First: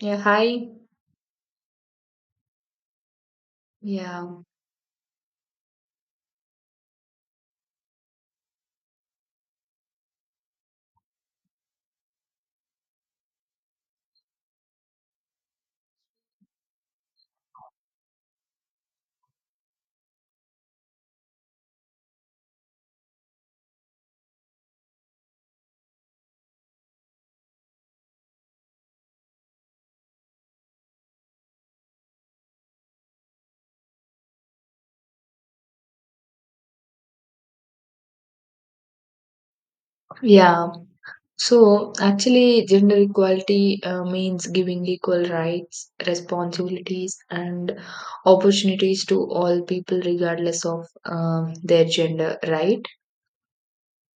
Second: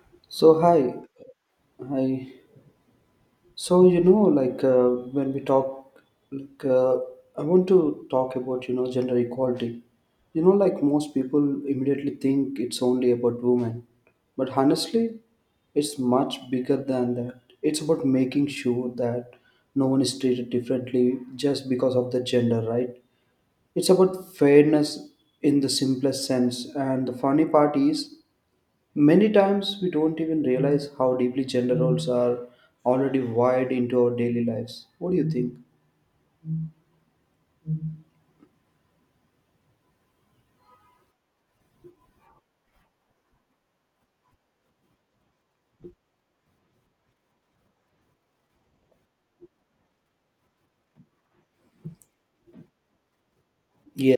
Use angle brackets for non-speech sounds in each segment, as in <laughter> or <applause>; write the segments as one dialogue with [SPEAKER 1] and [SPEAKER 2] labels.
[SPEAKER 1] Yeah,
[SPEAKER 2] So
[SPEAKER 1] hi.
[SPEAKER 2] hi, hi. So
[SPEAKER 1] Yeah,
[SPEAKER 2] like, when we talk, like, I want to talk about gender equality. Like most people immediately think it's only about women, but honestly, it's much bigger than that. It's about making sure that no one is treated differently just because of the gender, right? It's about fairness in the simplest sense. And the funny part is, many times we don't even realize how deeply gender roles are already wired into our daily lives. What do you think?
[SPEAKER 1] yeah. So actually, gender equality means giving equal rights, responsibilities, and opportunities to all people, regardless of their gender, right?
[SPEAKER 2] Yeah.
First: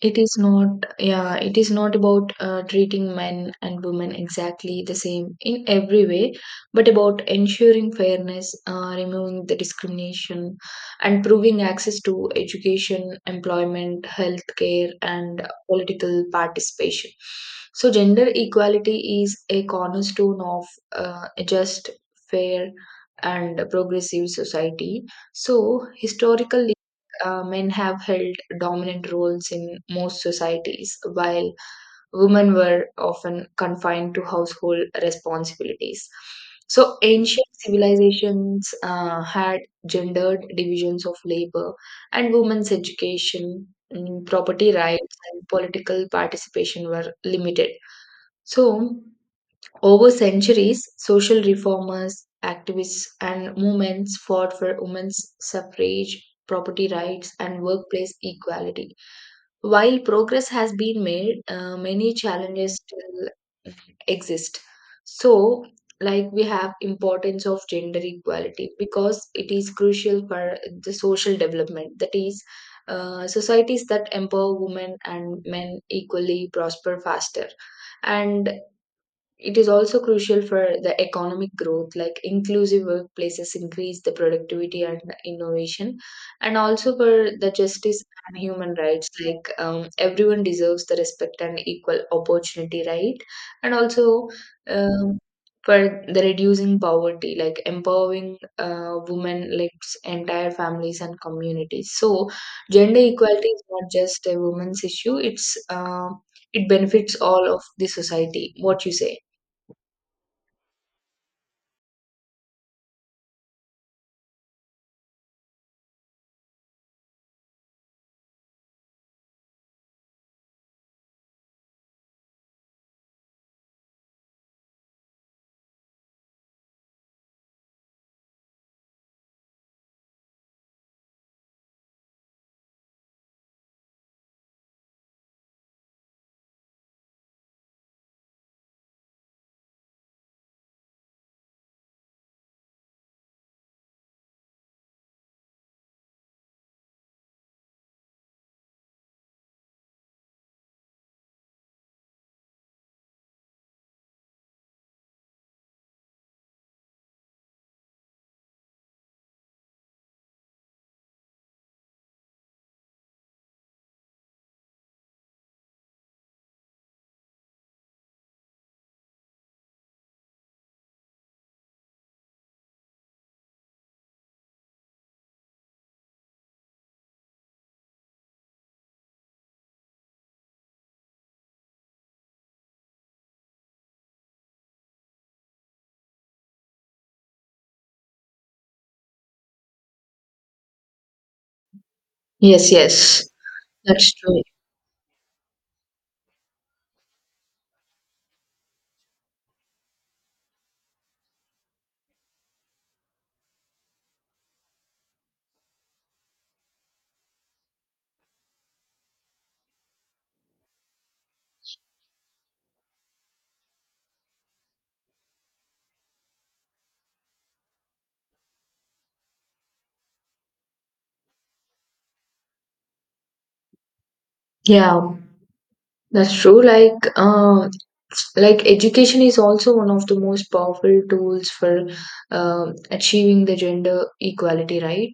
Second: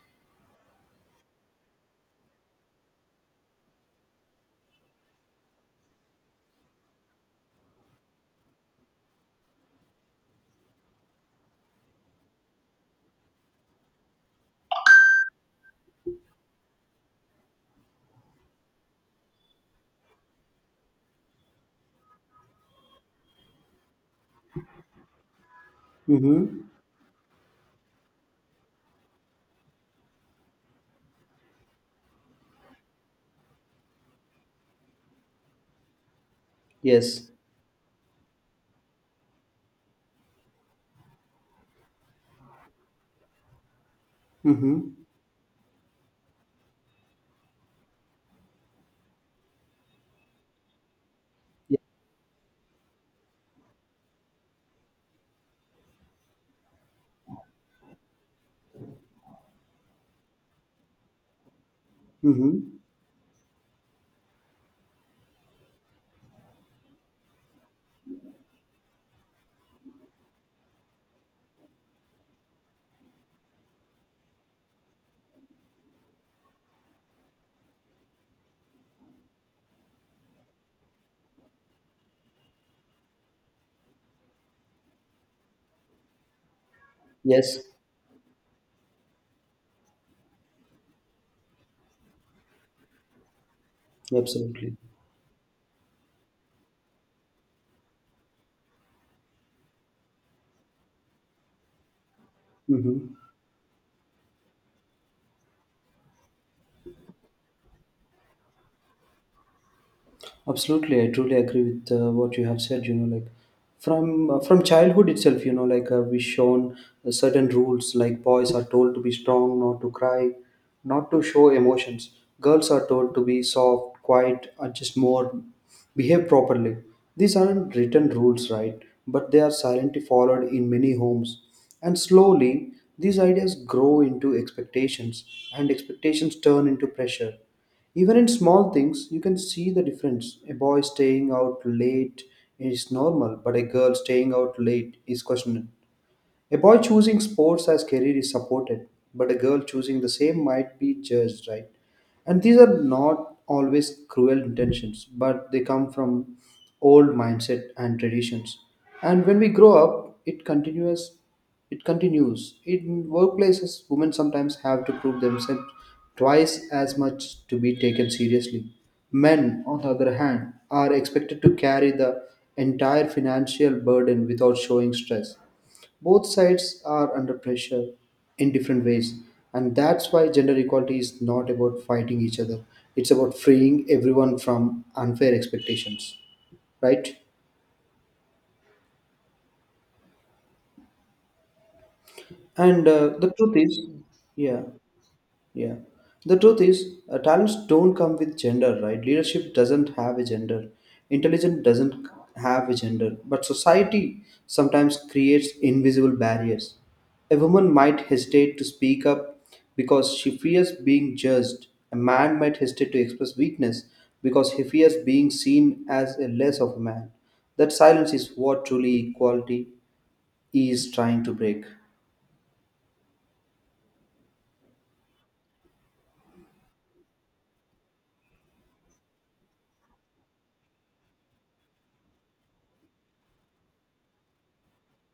[SPEAKER 1] It is not, yeah, it is not about treating men and women exactly the same in every way, but about ensuring fairness, removing the discrimination, and proving access to education, employment, healthcare, and political participation. So, gender equality is a cornerstone of a just, fair, and progressive society. So,
[SPEAKER 2] Mm-hmm.
[SPEAKER 1] historical men have held dominant roles in most societies, while women were often confined to household responsibilities. So,
[SPEAKER 2] Yes.
[SPEAKER 1] ancient civilizations had gendered divisions of labor, and women's education, property
[SPEAKER 2] Mm-hmm.
[SPEAKER 1] rights, and political participation were limited. So, over centuries, social
[SPEAKER 2] Yeah.
[SPEAKER 1] reformers, activists, and movements fought for women's suffrage, property rights, and workplace equality. While progress has been made, many challenges
[SPEAKER 2] Mm-hmm.
[SPEAKER 1] still exist. So, like we have importance of gender equality because it is crucial for the social development. That is, societies that empower women and men equally prosper faster and it is also crucial for the economic growth, like inclusive workplaces increase the productivity and innovation, and also for the
[SPEAKER 2] Yes.
[SPEAKER 1] justice and human rights, like everyone deserves the respect and equal opportunity, right? And also
[SPEAKER 2] Absolutely.
[SPEAKER 1] um, for the reducing poverty, like empowering women, like entire families and communities. So, gender
[SPEAKER 2] Mm-hmm.
[SPEAKER 1] equality is not just a woman's issue; it benefits all of the society. What you say?
[SPEAKER 2] Absolutely, I truly agree with what you have said. Like, from childhood itself, like, we shown certain rules. Like boys are told to be strong, not to cry, not to show emotions. Girls are told to be soft, quiet, and just more behave properly. These aren't written rules, right? But they are silently followed in many homes, and slowly these ideas grow into expectations, and expectations turn into pressure. Even in small things, you can see the difference. A boy staying out late is normal, but a girl staying out late is questionable. A boy choosing sports as career is supported, but a girl choosing the same might be judged, right? And these are not always cruel intentions, but they come from old mindset and traditions. And when we grow up, it continues. It continues. In workplaces, women sometimes have to prove themselves twice as much to be taken seriously. Men, on the other hand, are expected to carry the entire financial burden without showing stress. Both sides are under pressure in different ways, and that's why gender equality is not about fighting each other. It's about freeing everyone from unfair expectations, right?
[SPEAKER 1] Yes,
[SPEAKER 2] And
[SPEAKER 1] yes,
[SPEAKER 2] the truth is,
[SPEAKER 1] that's true.
[SPEAKER 2] yeah. Yeah. The truth is, talents don't come with gender, right? Leadership doesn't have a gender. Intelligence doesn't have a gender. But society sometimes creates invisible barriers. A woman might hesitate to speak up because she fears being judged. A man might hesitate to express weakness because he fears being seen as a less of a man. That silence is what truly equality is trying to break.
[SPEAKER 1] Yeah, that's true. Like education is also one of the most powerful tools for achieving the gender equality, right?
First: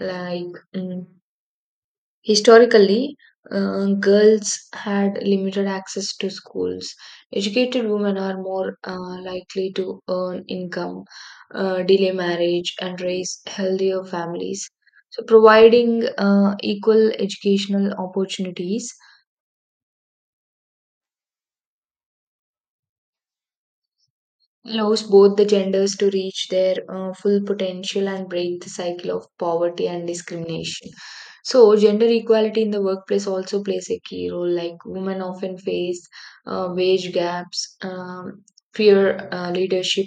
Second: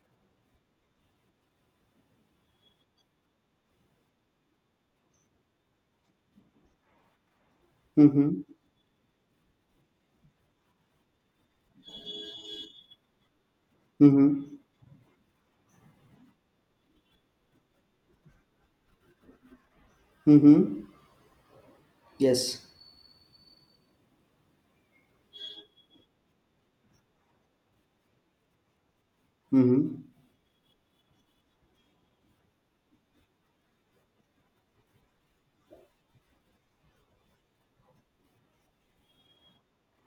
[SPEAKER 1] Like, mm, Historically, girls had limited access to schools. Educated women are
[SPEAKER 2] Mm-hmm.
[SPEAKER 1] more likely to earn income, delay marriage, and raise healthier
[SPEAKER 2] Mm-hmm.
[SPEAKER 1] families. So, providing equal educational opportunities
[SPEAKER 2] Mm-hmm. Yes.
[SPEAKER 1] allows both the genders to reach their full potential and break the cycle of poverty
[SPEAKER 2] Mm-hmm.
[SPEAKER 1] and discrimination. So, gender equality in the workplace also plays a key role. Like, women often face wage gaps, fear leadership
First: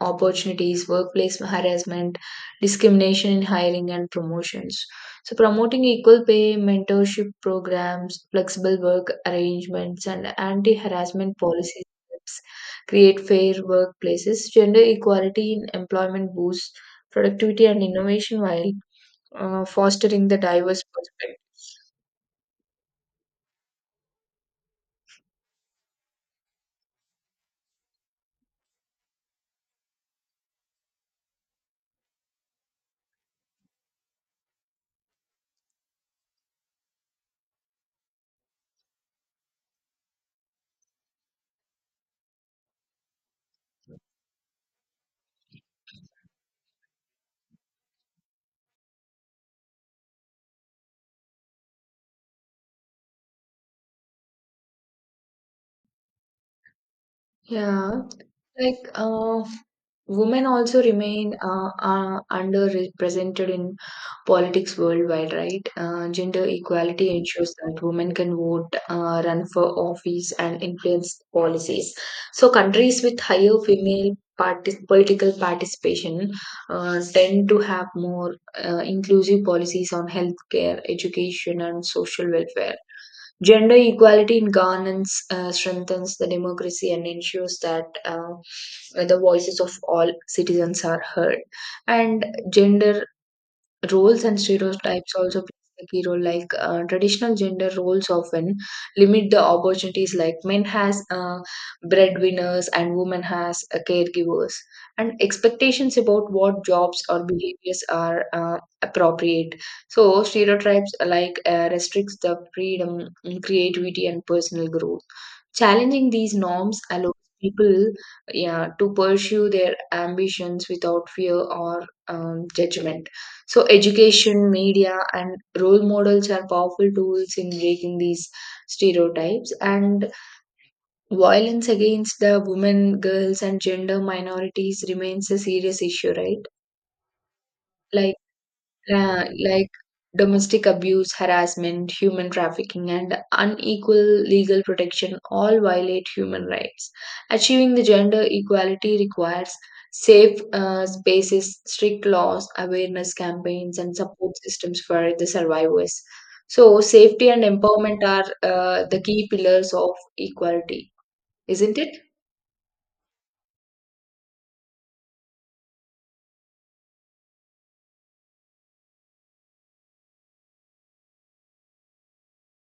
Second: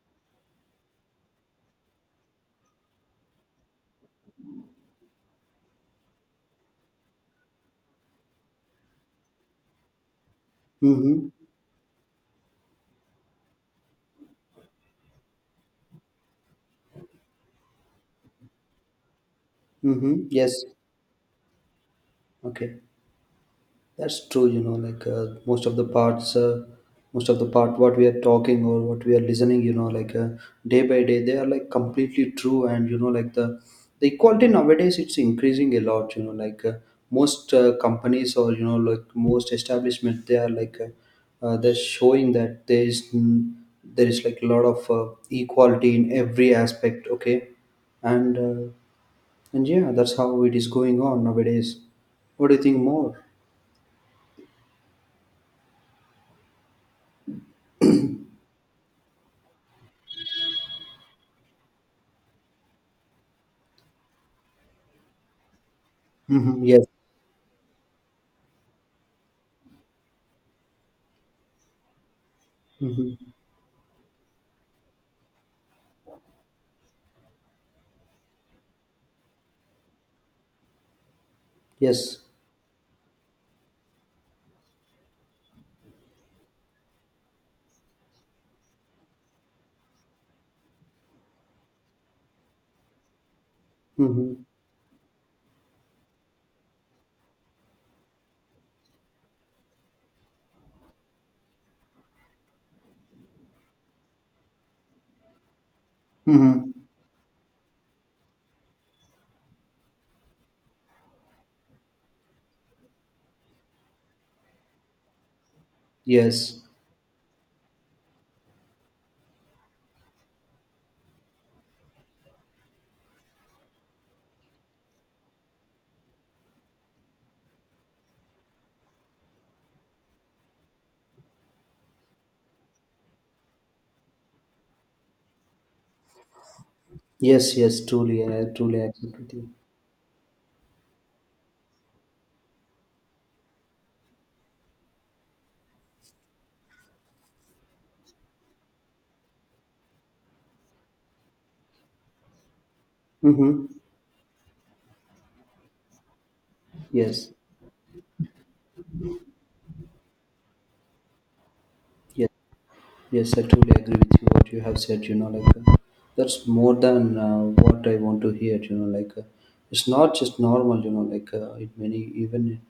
[SPEAKER 1] opportunities, workplace harassment, discrimination in hiring and promotions. So, promoting equal pay, mentorship programs, flexible work arrangements, and anti
[SPEAKER 2] Mm-hmm.
[SPEAKER 1] harassment policies create fair workplaces. Gender equality in employment boosts productivity and innovation while
[SPEAKER 2] Mm-hmm.
[SPEAKER 1] fostering the
[SPEAKER 2] Yes.
[SPEAKER 1] diverse perspective.
[SPEAKER 2] Okay. That's true. Like, most of the most of the part what we are talking or what we are listening, like, day by day, they are like completely true. And like, the equality nowadays, it's increasing a lot. Like, most companies or like most establishment, they are like they're showing that there is like a lot of equality in every aspect. Okay, and uh, and yeah, that's how it is going on nowadays. What do you think more?
[SPEAKER 1] Yeah, like Women also remain underrepresented in politics worldwide, right? Gender
[SPEAKER 2] Hmm. Yes.
[SPEAKER 1] equality ensures that women can vote, run for office, and influence policies. So, countries
[SPEAKER 2] Hmm.
[SPEAKER 1] with higher female political participation tend to have more inclusive policies on healthcare, education, and
[SPEAKER 2] Yes.
[SPEAKER 1] social welfare. Gender equality in governance strengthens the democracy and ensures that the voices of all citizens are heard. And gender roles and
[SPEAKER 2] Hmm.
[SPEAKER 1] stereotypes also plays a key role like traditional gender roles often limit the opportunities like men has breadwinners and women has caregivers and expectations about what
[SPEAKER 2] Hmm.
[SPEAKER 1] jobs or behaviors are appropriate. So stereotypes restricts the freedom, creativity and personal growth. Challenging these
[SPEAKER 2] Yes.
[SPEAKER 1] norms allows people yeah, to pursue their ambitions without fear or judgment. So, education, media, and role models are powerful tools in breaking these stereotypes. And violence against the women, girls, and gender minorities remains a serious issue, right?
[SPEAKER 2] Yes. Yes.
[SPEAKER 1] Like,
[SPEAKER 2] Truly, I truly accept with you.
[SPEAKER 1] like domestic abuse, harassment, human trafficking, and unequal legal protection all violate human rights. Achieving the gender equality requires safe spaces, strict laws, awareness
[SPEAKER 2] Hmm.
[SPEAKER 1] campaigns, and support systems for the survivors. So,
[SPEAKER 2] Yes.
[SPEAKER 1] safety and empowerment are the key pillars of equality, isn't it?
[SPEAKER 2] Yes. Yes, I truly agree with you what you have said. Like, that's more than what I want to hear. Like, it's not just normal. Like, in many, even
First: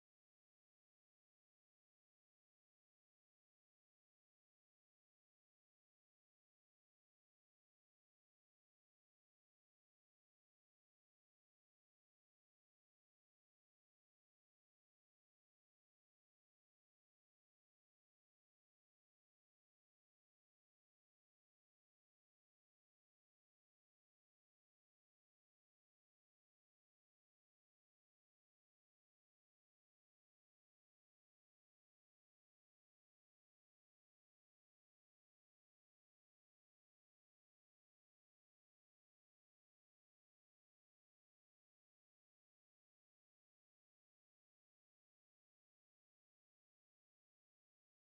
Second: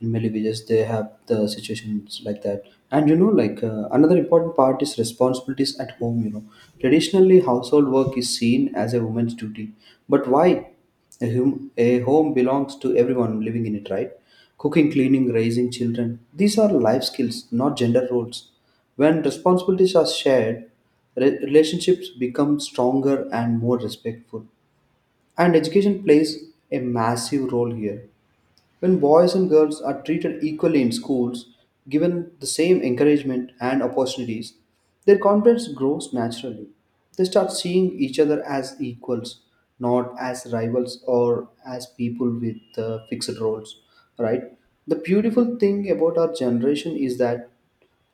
[SPEAKER 2] in many villages they have the situations like that. And like, another important part is responsibilities at home. Traditionally household work is seen as a woman's duty, but why? A home belongs to everyone living in it, right? Cooking, cleaning, raising children. These are life skills, not gender roles. When responsibilities are shared, relationships become stronger and more respectful. And education plays a massive role here. When boys and girls are treated equally in schools, given the same encouragement and opportunities, their confidence grows naturally. They start seeing each other as equals, not as rivals or as people with fixed roles, right? The beautiful thing about our generation is that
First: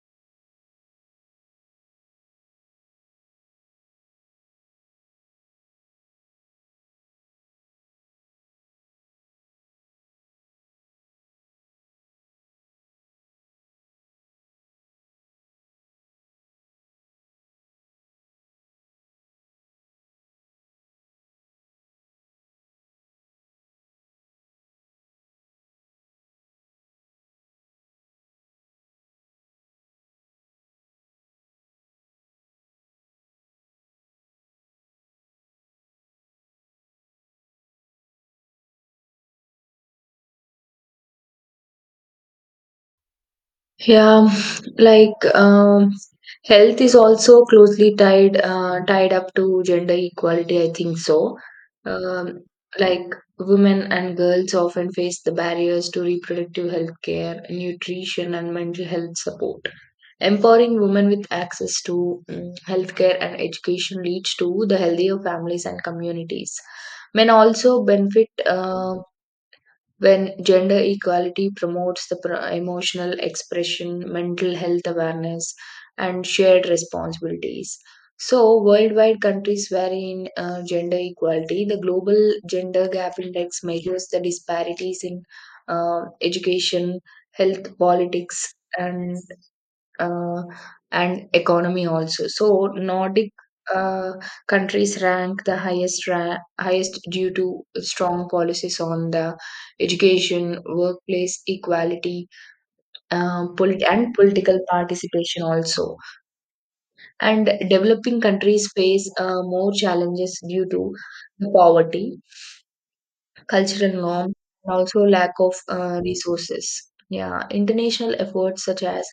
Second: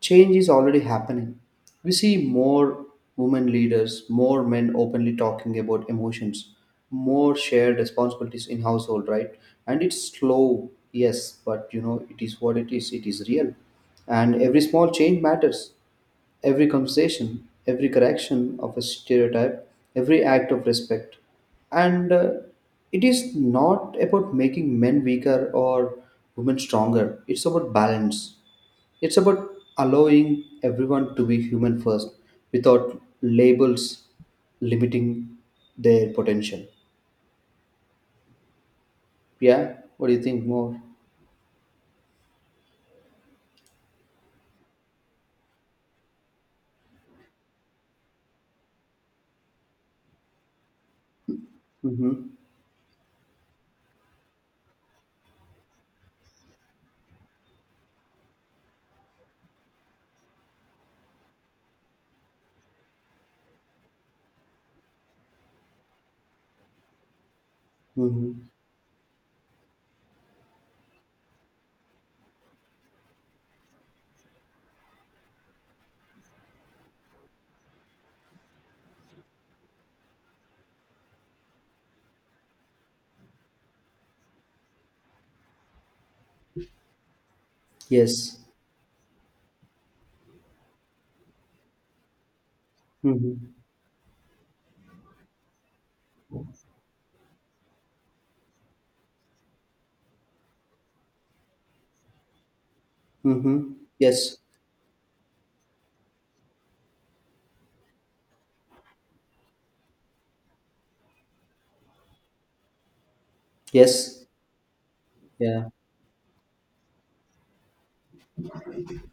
[SPEAKER 2] change is already happening. We see more women leaders, more men openly talking about emotions, more shared responsibilities in household, right? And it's slow, yes, but you know, it is what it is. It is real. And every small change matters. Every conversation, every correction of a stereotype, every act of respect. And it is not about making men weaker or women stronger. It's about balance, it's about allowing everyone to be human first, without labels limiting their potential. Yeah, what do you think more?
[SPEAKER 1] Yeah, like health is also closely tied up to gender equality. I think so.
[SPEAKER 2] Mm-hmm.
[SPEAKER 1] Um, like women and girls often face the barriers to reproductive health care, nutrition, and mental health support. Empowering women with access to healthcare and education leads to the healthier families and communities. Men also benefit
[SPEAKER 2] Mm-hmm.
[SPEAKER 1] when gender equality promotes the emotional expression, mental health awareness, and shared responsibilities. So, worldwide countries vary in gender equality. The Global Gender Gap Index measures the disparities in education, health,
[SPEAKER 2] Yes.
[SPEAKER 1] politics, and uh, and economy also. So Nordic
[SPEAKER 2] Mm-hmm.
[SPEAKER 1] uh, countries rank the highest due to strong policies on the education, workplace equality,
[SPEAKER 2] Mm-hmm.
[SPEAKER 1] and
[SPEAKER 2] Yes.
[SPEAKER 1] political participation also. And developing countries face more challenges due to the poverty, cultural
[SPEAKER 2] Yes.
[SPEAKER 1] norms, and also lack of
[SPEAKER 2] Yeah.
[SPEAKER 1] resources. Yeah, international efforts such as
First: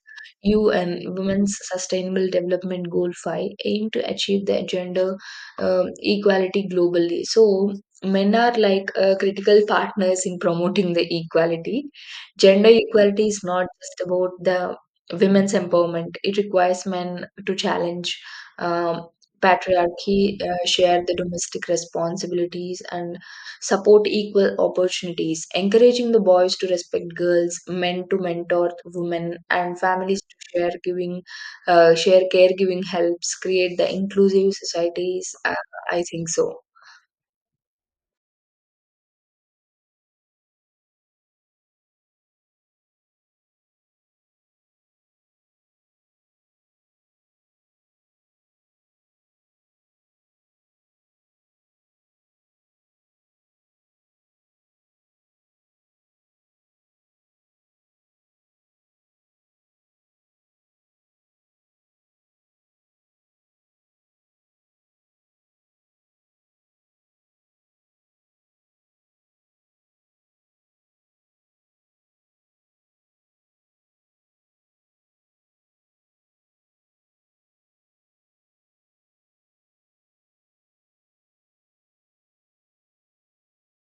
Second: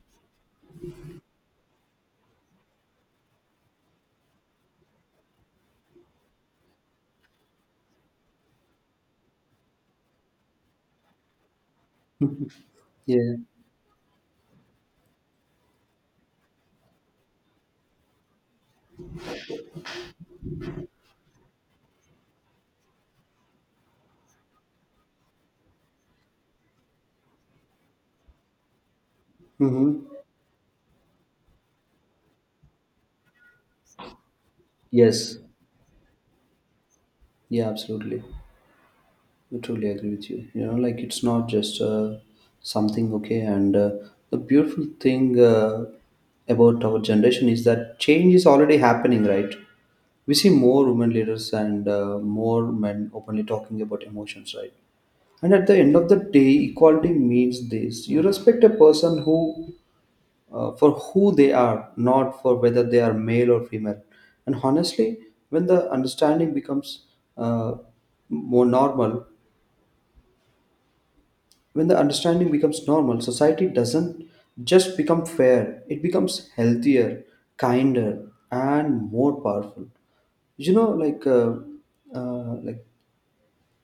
[SPEAKER 1] UN Women's Sustainable Development Goal 5 aim to achieve the gender um equality globally. So, men are like critical partners in promoting the equality. Gender equality
[SPEAKER 2] Yeah.
[SPEAKER 1] is not just about the women's empowerment, it requires men to challenge um, patriarchy, share the domestic responsibilities, and support equal opportunities, encouraging the boys to respect girls, men to mentor women, and
[SPEAKER 2] Mm-hmm.
[SPEAKER 1] families to share caregiving helps create the inclusive societies.
[SPEAKER 2] Yes.
[SPEAKER 1] I think so.
[SPEAKER 2] Yeah, absolutely. I truly agree with you. Like, it's not just something okay. And the beautiful thing about our generation is that change is already happening, right? We see more women leaders and more men openly talking about emotions, right? And at the end of the day, equality means this: you respect a person who, for who they are, not for whether they are male or female. And honestly, when the understanding becomes uh, more normal, when the understanding becomes normal, society doesn't just become fair, it becomes healthier, kinder, and more powerful. Like, like,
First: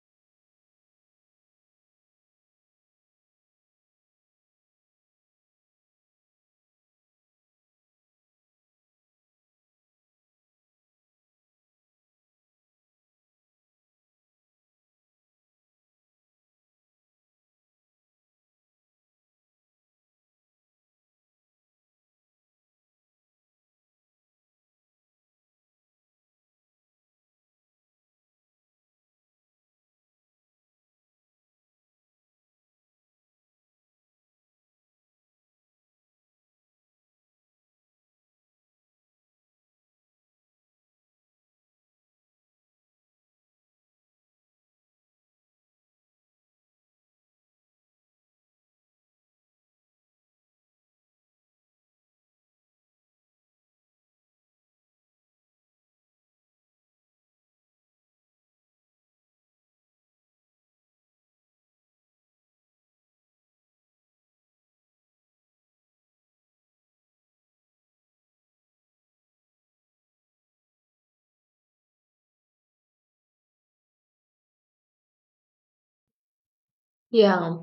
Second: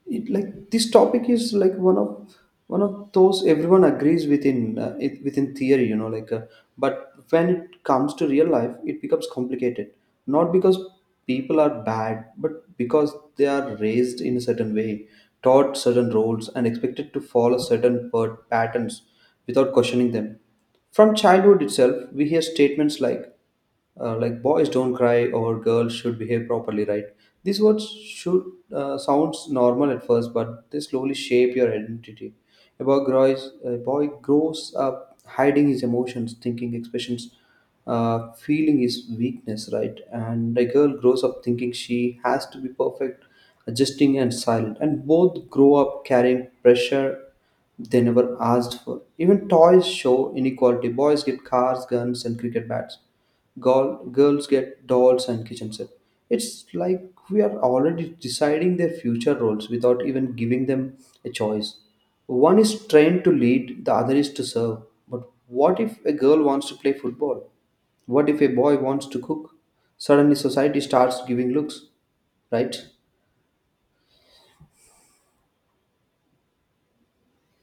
[SPEAKER 2] it like this topic is like one of those everyone agrees within, it, within theory, like, but when it comes to real life, it becomes complicated, not because people are bad but because they are raised in a certain way, taught certain roles, and expected to follow certain patterns without questioning them. From childhood itself we hear statements like, like, boys don't cry or girls should behave properly, right? These words should, sounds normal at first, but they slowly shape your identity. A boy grows up hiding his emotions, thinking expressions, uh, feeling is weakness, right? And a girl grows up thinking she has to be perfect, adjusting and silent, and both grow up carrying pressure they never asked for. Even toys show inequality. Boys get cars, guns, and cricket bats. Girls get dolls and kitchen set. It's like we are already deciding their future roles without even giving them a choice. One is trained to lead, the other is to serve. But what if a girl wants to play football? What if a boy wants to cook? Suddenly, society starts giving looks, right?
[SPEAKER 1] Yeah,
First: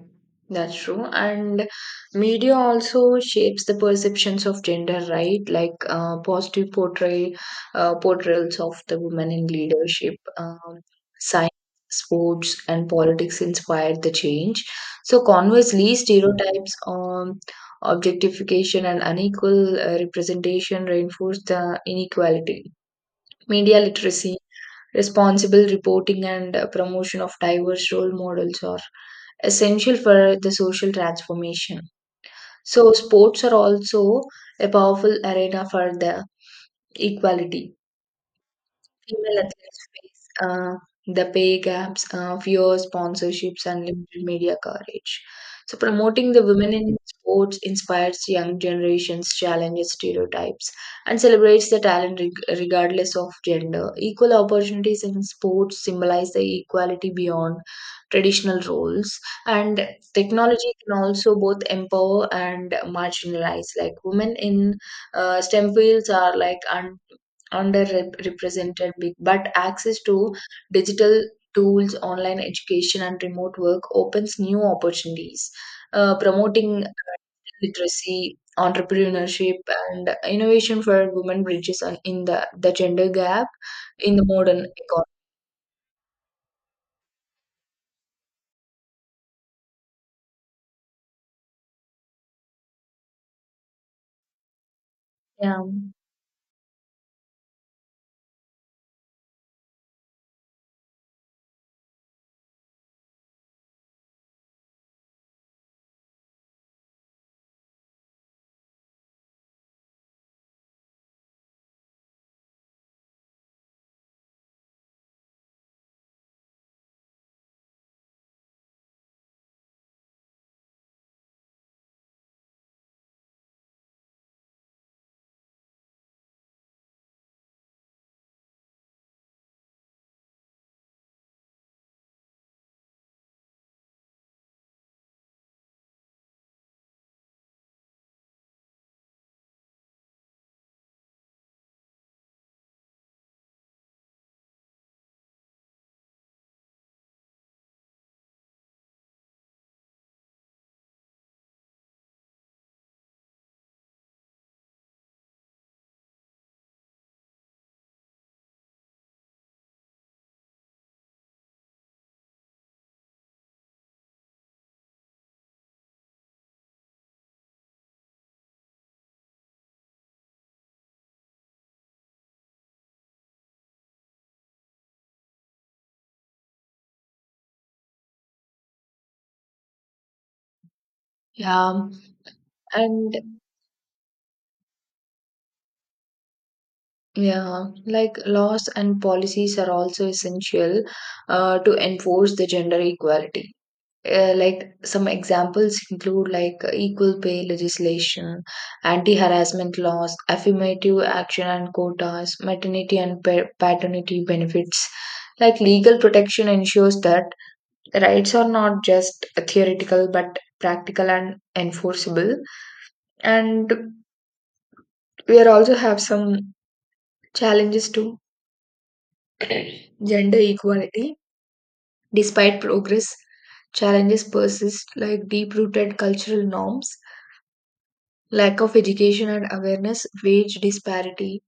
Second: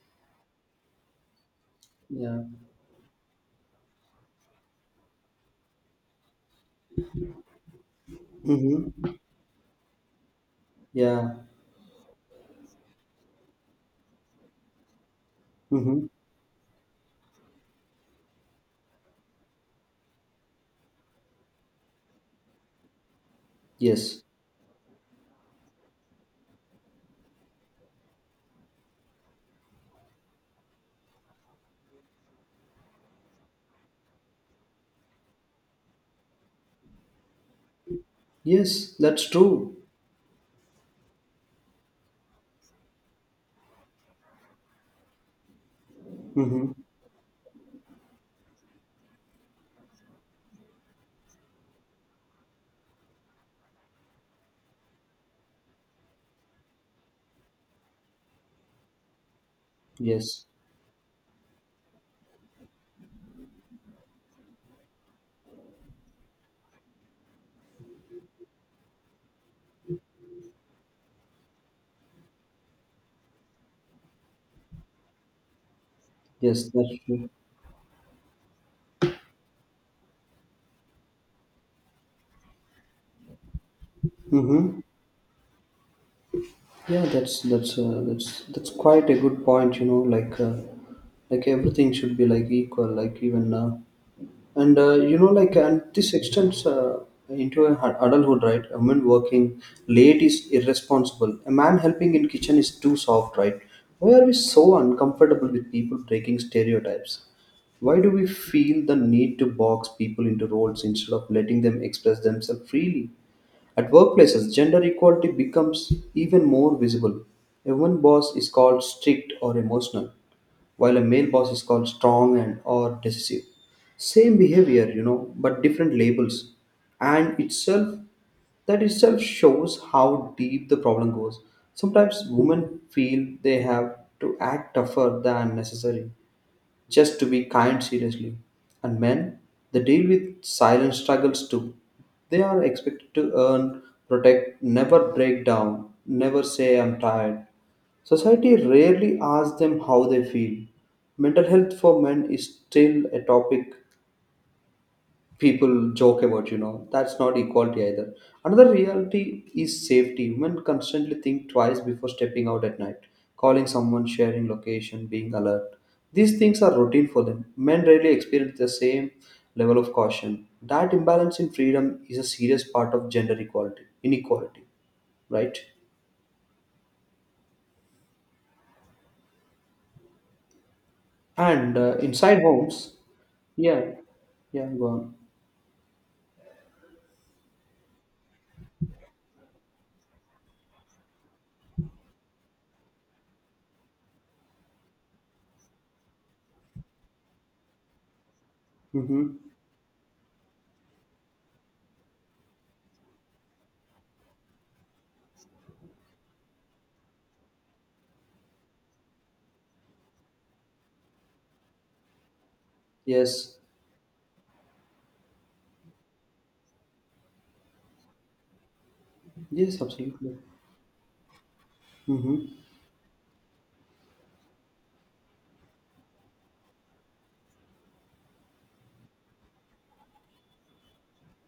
[SPEAKER 1] that's true. And
[SPEAKER 2] Yeah.
[SPEAKER 1] media also shapes the perceptions of gender, right? Like positive portrayals of the
[SPEAKER 2] Mm-hmm.
[SPEAKER 1] women in leadership,
[SPEAKER 2] Yeah.
[SPEAKER 1] science, sports, and politics inspired the change. So conversely,
[SPEAKER 2] Mm-hmm.
[SPEAKER 1] stereotypes on objectification and unequal representation reinforce the inequality. Media
[SPEAKER 2] Yes.
[SPEAKER 1] literacy, responsible reporting and promotion of diverse role models are essential for the social transformation. So, sports are also a powerful arena for the equality.
[SPEAKER 2] Yes, that's
[SPEAKER 1] Female
[SPEAKER 2] true.
[SPEAKER 1] athletes face the pay gaps, fewer sponsorships, and limited media coverage. So, promoting the
[SPEAKER 2] Mm-hmm.
[SPEAKER 1] women in sports inspires young generations, challenges stereotypes, and celebrates the talent regardless of gender. Equal opportunities in sports symbolize the equality beyond traditional roles, and
[SPEAKER 2] Yes.
[SPEAKER 1] technology can also both empower and marginalize. Like women in STEM fields are like underrepresented big, but access to digital tools, online education and remote work opens new opportunities,
[SPEAKER 2] Yes,
[SPEAKER 1] promoting
[SPEAKER 2] that's true.
[SPEAKER 1] literacy, entrepreneurship and innovation for women bridges the gender gap in the modern
[SPEAKER 2] Mm-hmm.
[SPEAKER 1] economy.
[SPEAKER 2] Yeah, that's quite a good point. Like, like everything should be like equal, like even, and like,
[SPEAKER 1] yeah
[SPEAKER 2] and this extends into adulthood, right? A woman working late is irresponsible. A man helping in kitchen is too soft, right? Why are we so uncomfortable with people breaking stereotypes? Why do we feel the need to box people into roles instead of letting them express themselves freely? At workplaces, gender equality becomes even more visible. A woman boss is called strict or emotional, while a male boss is called strong and or decisive. Same behavior, you know, but different labels. And itself shows how deep the problem goes. Sometimes women feel they have to act tougher than necessary just to be kind seriously. And men, they deal with silent struggles too. They are expected to earn, protect, never break down, never say I'm tired. Society rarely asks them how they feel. Mental health for men is still a topic people joke about, you know, that's not equality either. Another reality is safety. Women constantly think twice before stepping out at night, calling someone, sharing location, being alert. These things are routine for them. Men rarely experience the same level of caution. That imbalance in freedom is a serious part of gender equality inequality, right? And
[SPEAKER 1] yeah
[SPEAKER 2] inside homes.
[SPEAKER 1] and
[SPEAKER 2] Yeah. Yeah, go on.
[SPEAKER 1] yeah, like laws and policies are also essential to enforce the gender equality. Like some examples include like equal pay legislation,
[SPEAKER 2] Mm-hmm.
[SPEAKER 1] anti-harassment laws, affirmative action and quotas, maternity and paternity benefits. Like legal protection ensures that rights are not just theoretical but practical and enforceable.
[SPEAKER 2] Yes.
[SPEAKER 1] And we are also have some challenges to
[SPEAKER 2] Yes,
[SPEAKER 1] <clears throat>
[SPEAKER 2] absolutely.
[SPEAKER 1] gender equality.
[SPEAKER 2] Mm-hmm.
[SPEAKER 1] Despite progress, challenges persist like deep-rooted cultural norms, lack of education and awareness, wage disparity,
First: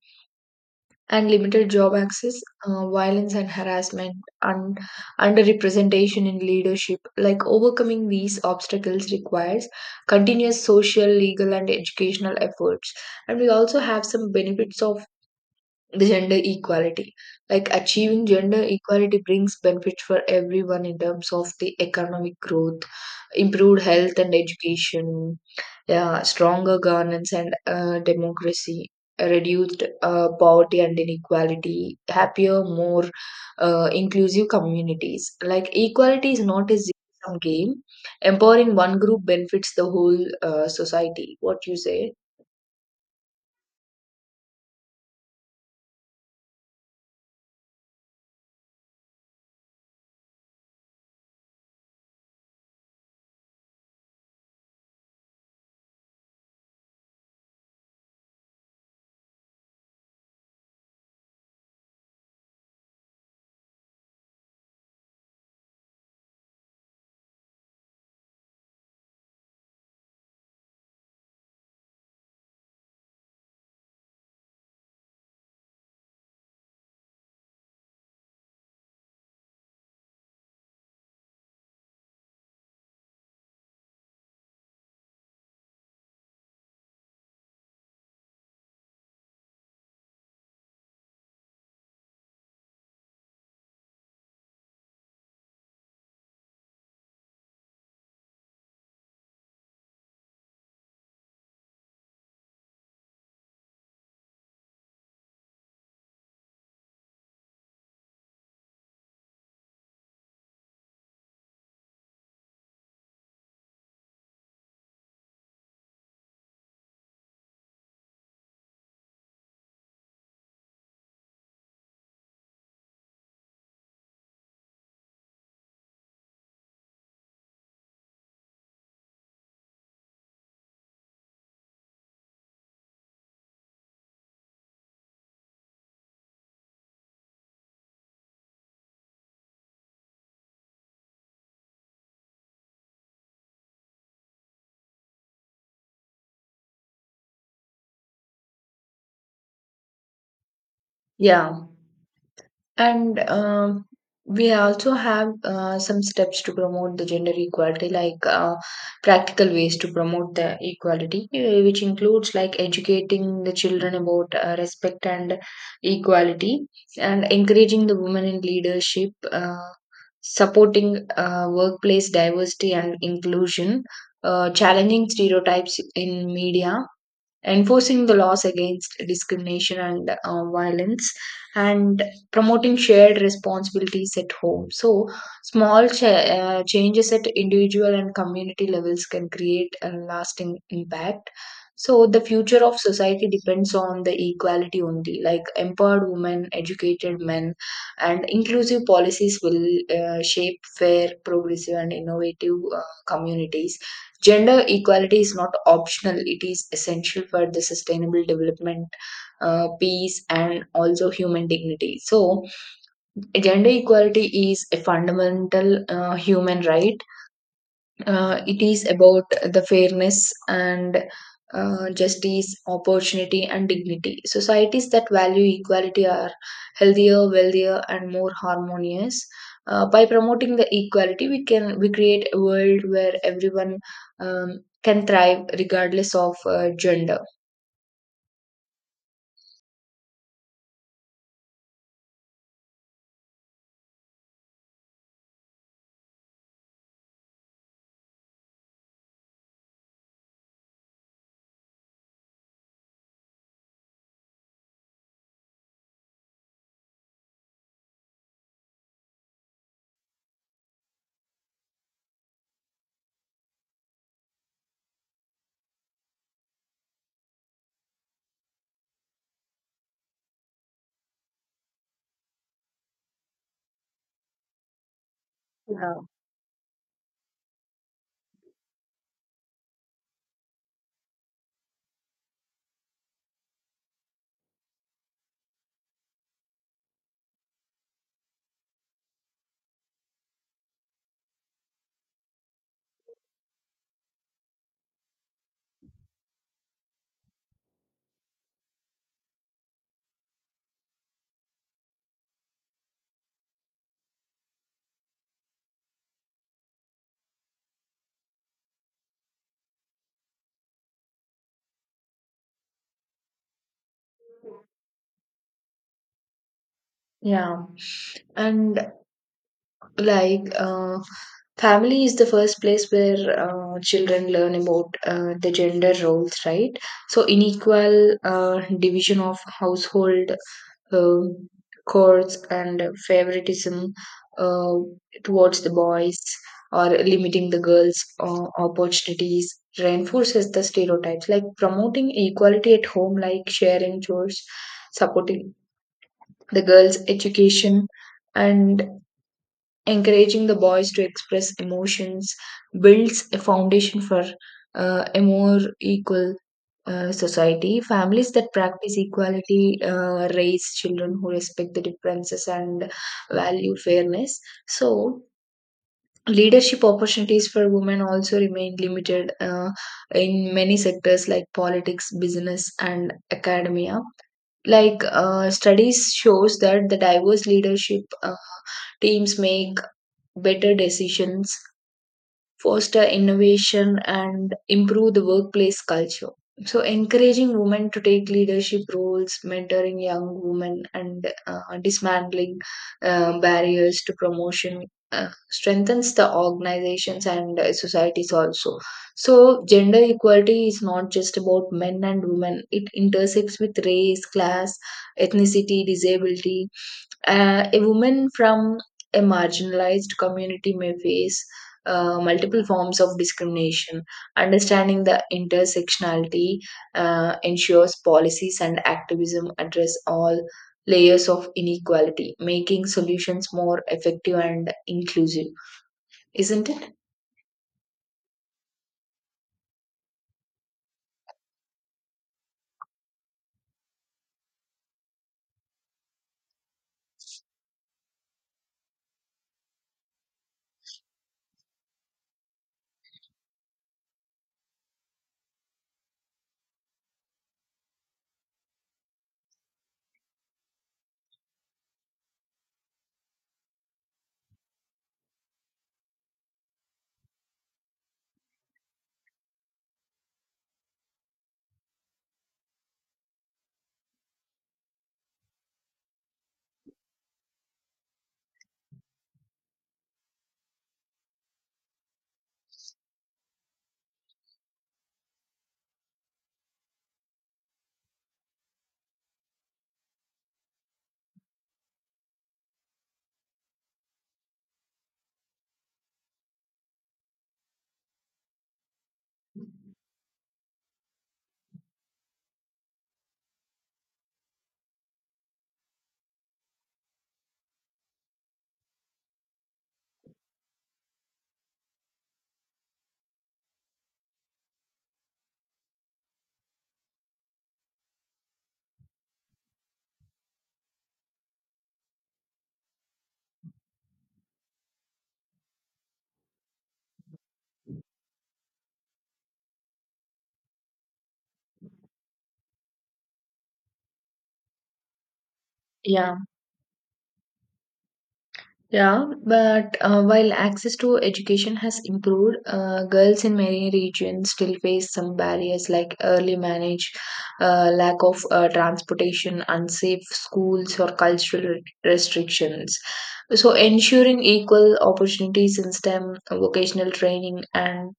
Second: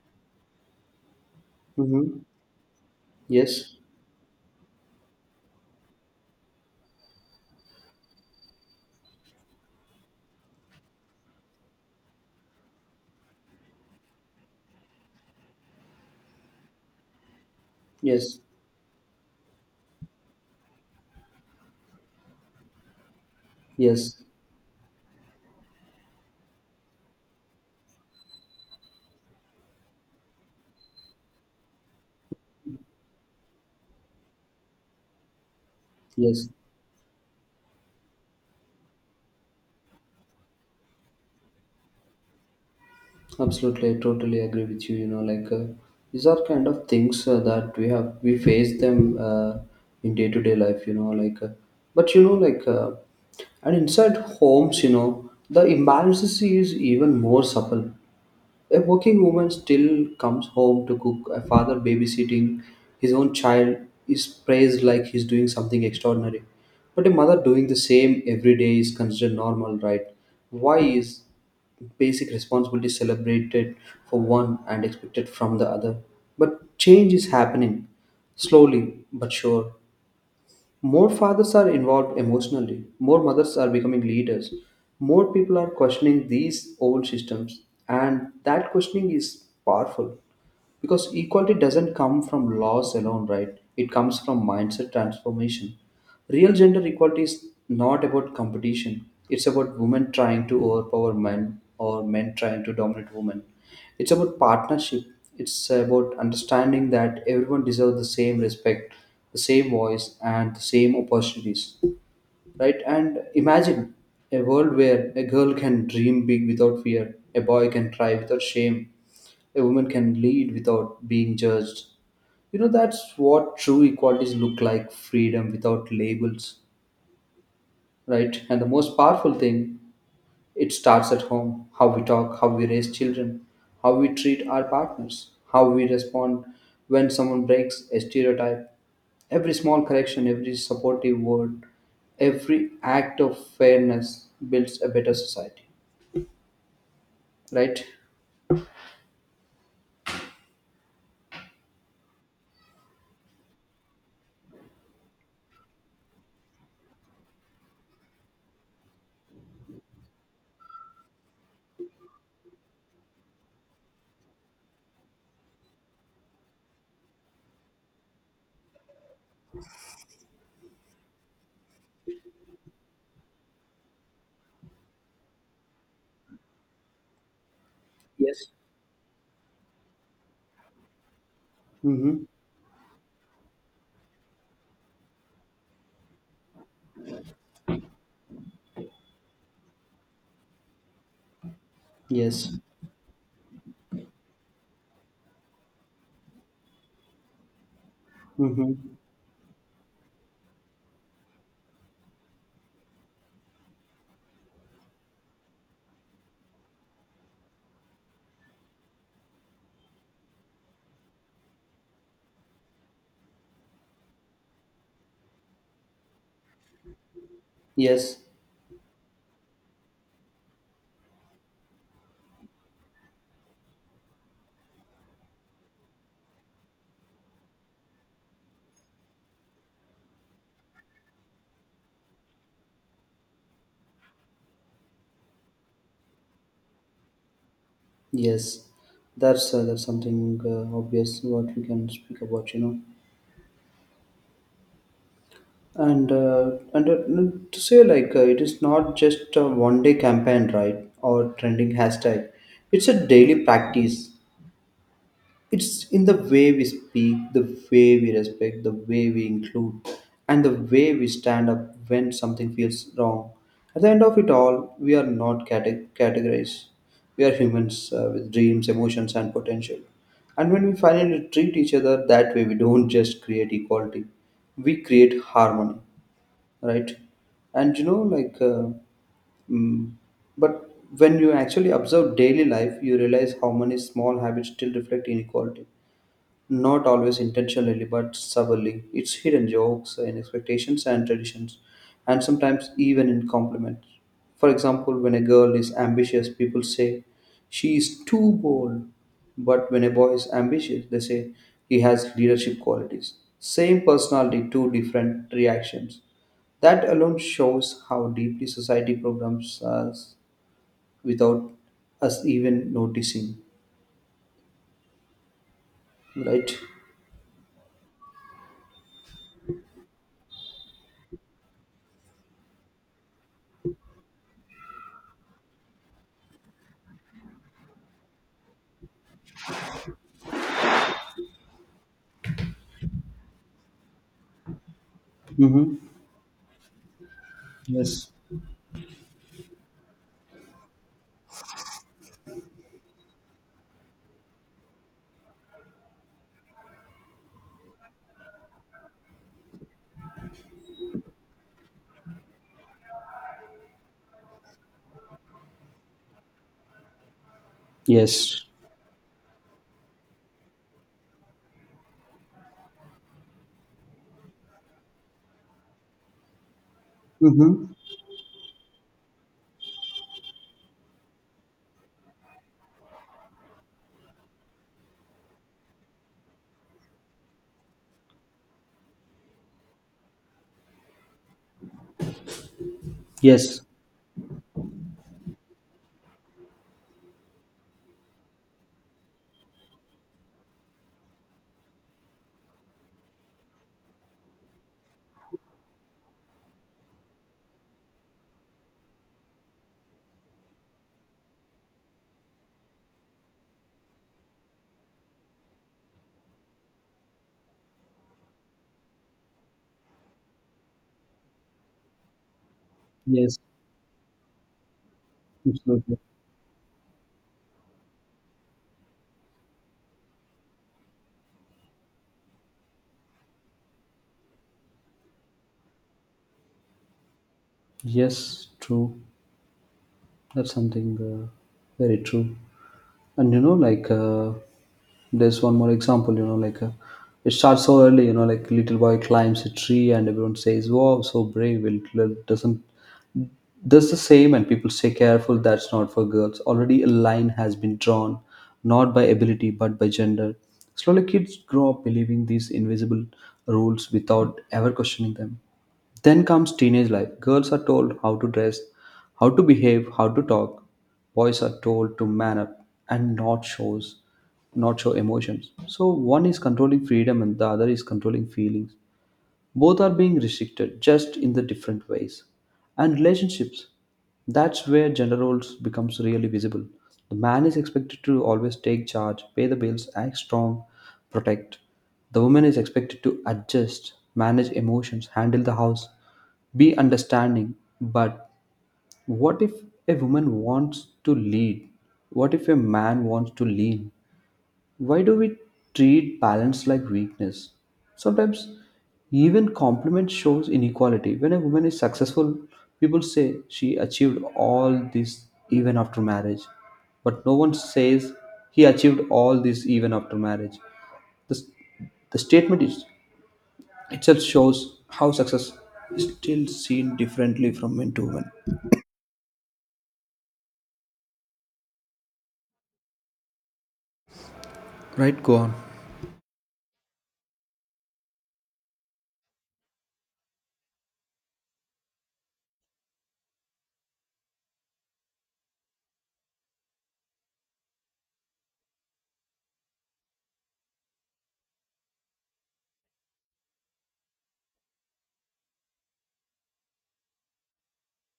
[SPEAKER 1] and limited job
[SPEAKER 2] Mm-hmm.
[SPEAKER 1] access, violence and
[SPEAKER 2] Yes.
[SPEAKER 1] harassment, and underrepresentation in leadership. Like overcoming these obstacles requires continuous social, legal, and educational efforts. And we also have some benefits of the gender equality. Like achieving
[SPEAKER 2] Yes.
[SPEAKER 1] gender equality brings benefits for everyone in terms of the economic growth, improved health
[SPEAKER 2] Yes,
[SPEAKER 1] and education, yeah, stronger governance and democracy, reduced poverty and inequality, happier, more inclusive communities. Like equality is
[SPEAKER 2] yes,
[SPEAKER 1] not a zero-sum game. Empowering one group benefits the whole society. What you say?
[SPEAKER 2] absolutely. I totally agree with you. Like, these are kind of things that we face them in day to day life. Like, but, like, and inside homes, the imbalances is even more subtle. A working woman still comes home to cook, a father babysitting his own child is praised like he's doing something extraordinary. But a mother doing the same every day is considered normal, right? Why is basic responsibility celebrated for one and expected from the other? But change is happening slowly but sure. More fathers are involved emotionally, more mothers are becoming leaders, more people are questioning these old systems, and that questioning is powerful. Because equality doesn't come from laws alone, right? It comes from mindset transformation. Real gender equality is not about competition, it's about women trying to overpower men or men trying to dominate women. It's about partnership, it's about understanding that everyone deserves the same respect, the same voice, and the same opportunities, right? And imagine a world where a girl can dream big without fear, a boy can try without shame, a woman can lead without being judged. That's what true equalities look like: freedom without labels, right? And the most powerful thing, it starts at home: how we talk, how we raise children, how we treat our partners, how we respond when someone breaks a stereotype. Every small correction, every supportive word, every act of fairness builds a better society, right?
[SPEAKER 1] Yeah. And we also have some steps to promote the gender equality, like practical ways to promote the equality, which includes like educating the children about respect and equality, and encouraging the women in leadership, supporting workplace diversity and inclusion, challenging stereotypes in media, enforcing the laws
[SPEAKER 2] Yes.
[SPEAKER 1] against discrimination and violence, and
[SPEAKER 2] Mm-hmm.
[SPEAKER 1] promoting shared responsibilities at home. So small changes at individual and community levels can create a lasting impact. So the
[SPEAKER 2] Yes.
[SPEAKER 1] future of society depends on the equality only, like empowered women, educated men and inclusive
[SPEAKER 2] Mm-hmm.
[SPEAKER 1] policies will shape fair, progressive and innovative communities. Gender equality is not optional, it is essential for the sustainable development, peace, and also human dignity. So, gender equality is a fundamental human right.
[SPEAKER 2] Yes.
[SPEAKER 1] It is about the fairness and justice, opportunity, and dignity. Societies that value equality are healthier, wealthier, and more harmonious. By promoting the equality, we create a world where everyone can thrive regardless of gender.
[SPEAKER 2] Yes, that's something obvious what we can speak about, you know. To say like it is not just a one day campaign, right? Or trending hashtag. It's a daily practice. It's in the way we speak, the way we respect, the way we include, and the way we stand up when something feels wrong. At the end of it all, we are not categorized. We are humans with dreams, emotions, and potential. And when we finally treat each other that way, we don't just create equality, we create harmony, right? And mm, but when you actually observe daily life, you realize how many small habits still reflect inequality, not always intentionally but subtly. It's hidden, jokes in expectations and traditions, and sometimes even in compliments. For example, when a girl is ambitious, people say she is too bold. But when a boy is ambitious, they say he has leadership qualities. Same personality, two different reactions. That alone shows how deeply society programs us without us even noticing, right?
[SPEAKER 1] Yeah, and like family is the first place where children learn about the gender roles, right? So, unequal division of household uh, chores and favoritism uh, towards the
[SPEAKER 2] Mm-hmm.
[SPEAKER 1] boys or limiting the girls'
[SPEAKER 2] Yes.
[SPEAKER 1] opportunities reinforces the stereotypes, like promoting equality at home, like sharing chores, supporting the girls' education, and encouraging the boys to express emotions builds a foundation for a more equal society. Families
[SPEAKER 2] Yes.
[SPEAKER 1] that practice equality raise children who respect the differences and value fairness. So, leadership opportunities
[SPEAKER 2] Mm-hmm.
[SPEAKER 1] for women also remain limited in many sectors like politics, business, and academia. Like studies shows that the diverse leadership teams make better decisions, foster
[SPEAKER 2] Yes,
[SPEAKER 1] innovation, and improve the workplace culture. So, encouraging women to take leadership roles, mentoring young women, and dismantling barriers to promotion strengthens the organizations and societies also. So, gender equality is not just about men and women, it intersects with race, class, ethnicity, disability, a woman from a marginalized community may face multiple forms of
[SPEAKER 2] yes,
[SPEAKER 1] discrimination. Understanding the
[SPEAKER 2] absolutely.
[SPEAKER 1] intersectionality ensures policies and activism address all layers of inequality, making solutions more effective and inclusive. Isn't it?
[SPEAKER 2] Yes, true. That's something very true. And there's one more example. It starts so early. You know, like, little boy climbs a tree, and everyone says, "Wow, so brave!" It doesn't, does the same and people say, careful, that's not for girls. Already a line has been drawn, not by ability but by gender. Slowly kids grow up believing these invisible rules without ever questioning them. Then comes teenage life: girls are told how to dress, how to behave, how to talk, boys are told to man up and not shows, not show emotions. So one is controlling freedom and the other is controlling feelings. Both are being restricted, just in the different ways. And relationships, that's where gender roles becomes really visible. The man is expected to always take charge, pay the bills, act strong, protect. The woman is expected to adjust, manage emotions, handle the house, be understanding. But what if a woman wants to lead? What if a man wants to lean? Why do we treat balance like weakness? Sometimes even compliment shows inequality. When a woman is successful, people say she achieved all this even after marriage. But no one says he achieved all this even after marriage. The, the statement is, itself shows how success is still seen differently from men to women. Right, go on.
[SPEAKER 1] Yeah. Yeah, but while access to education has improved, girls in many regions still face some barriers like early marriage, lack of transportation, unsafe schools, or cultural restrictions. So, ensuring equal opportunities in STEM, vocational training, and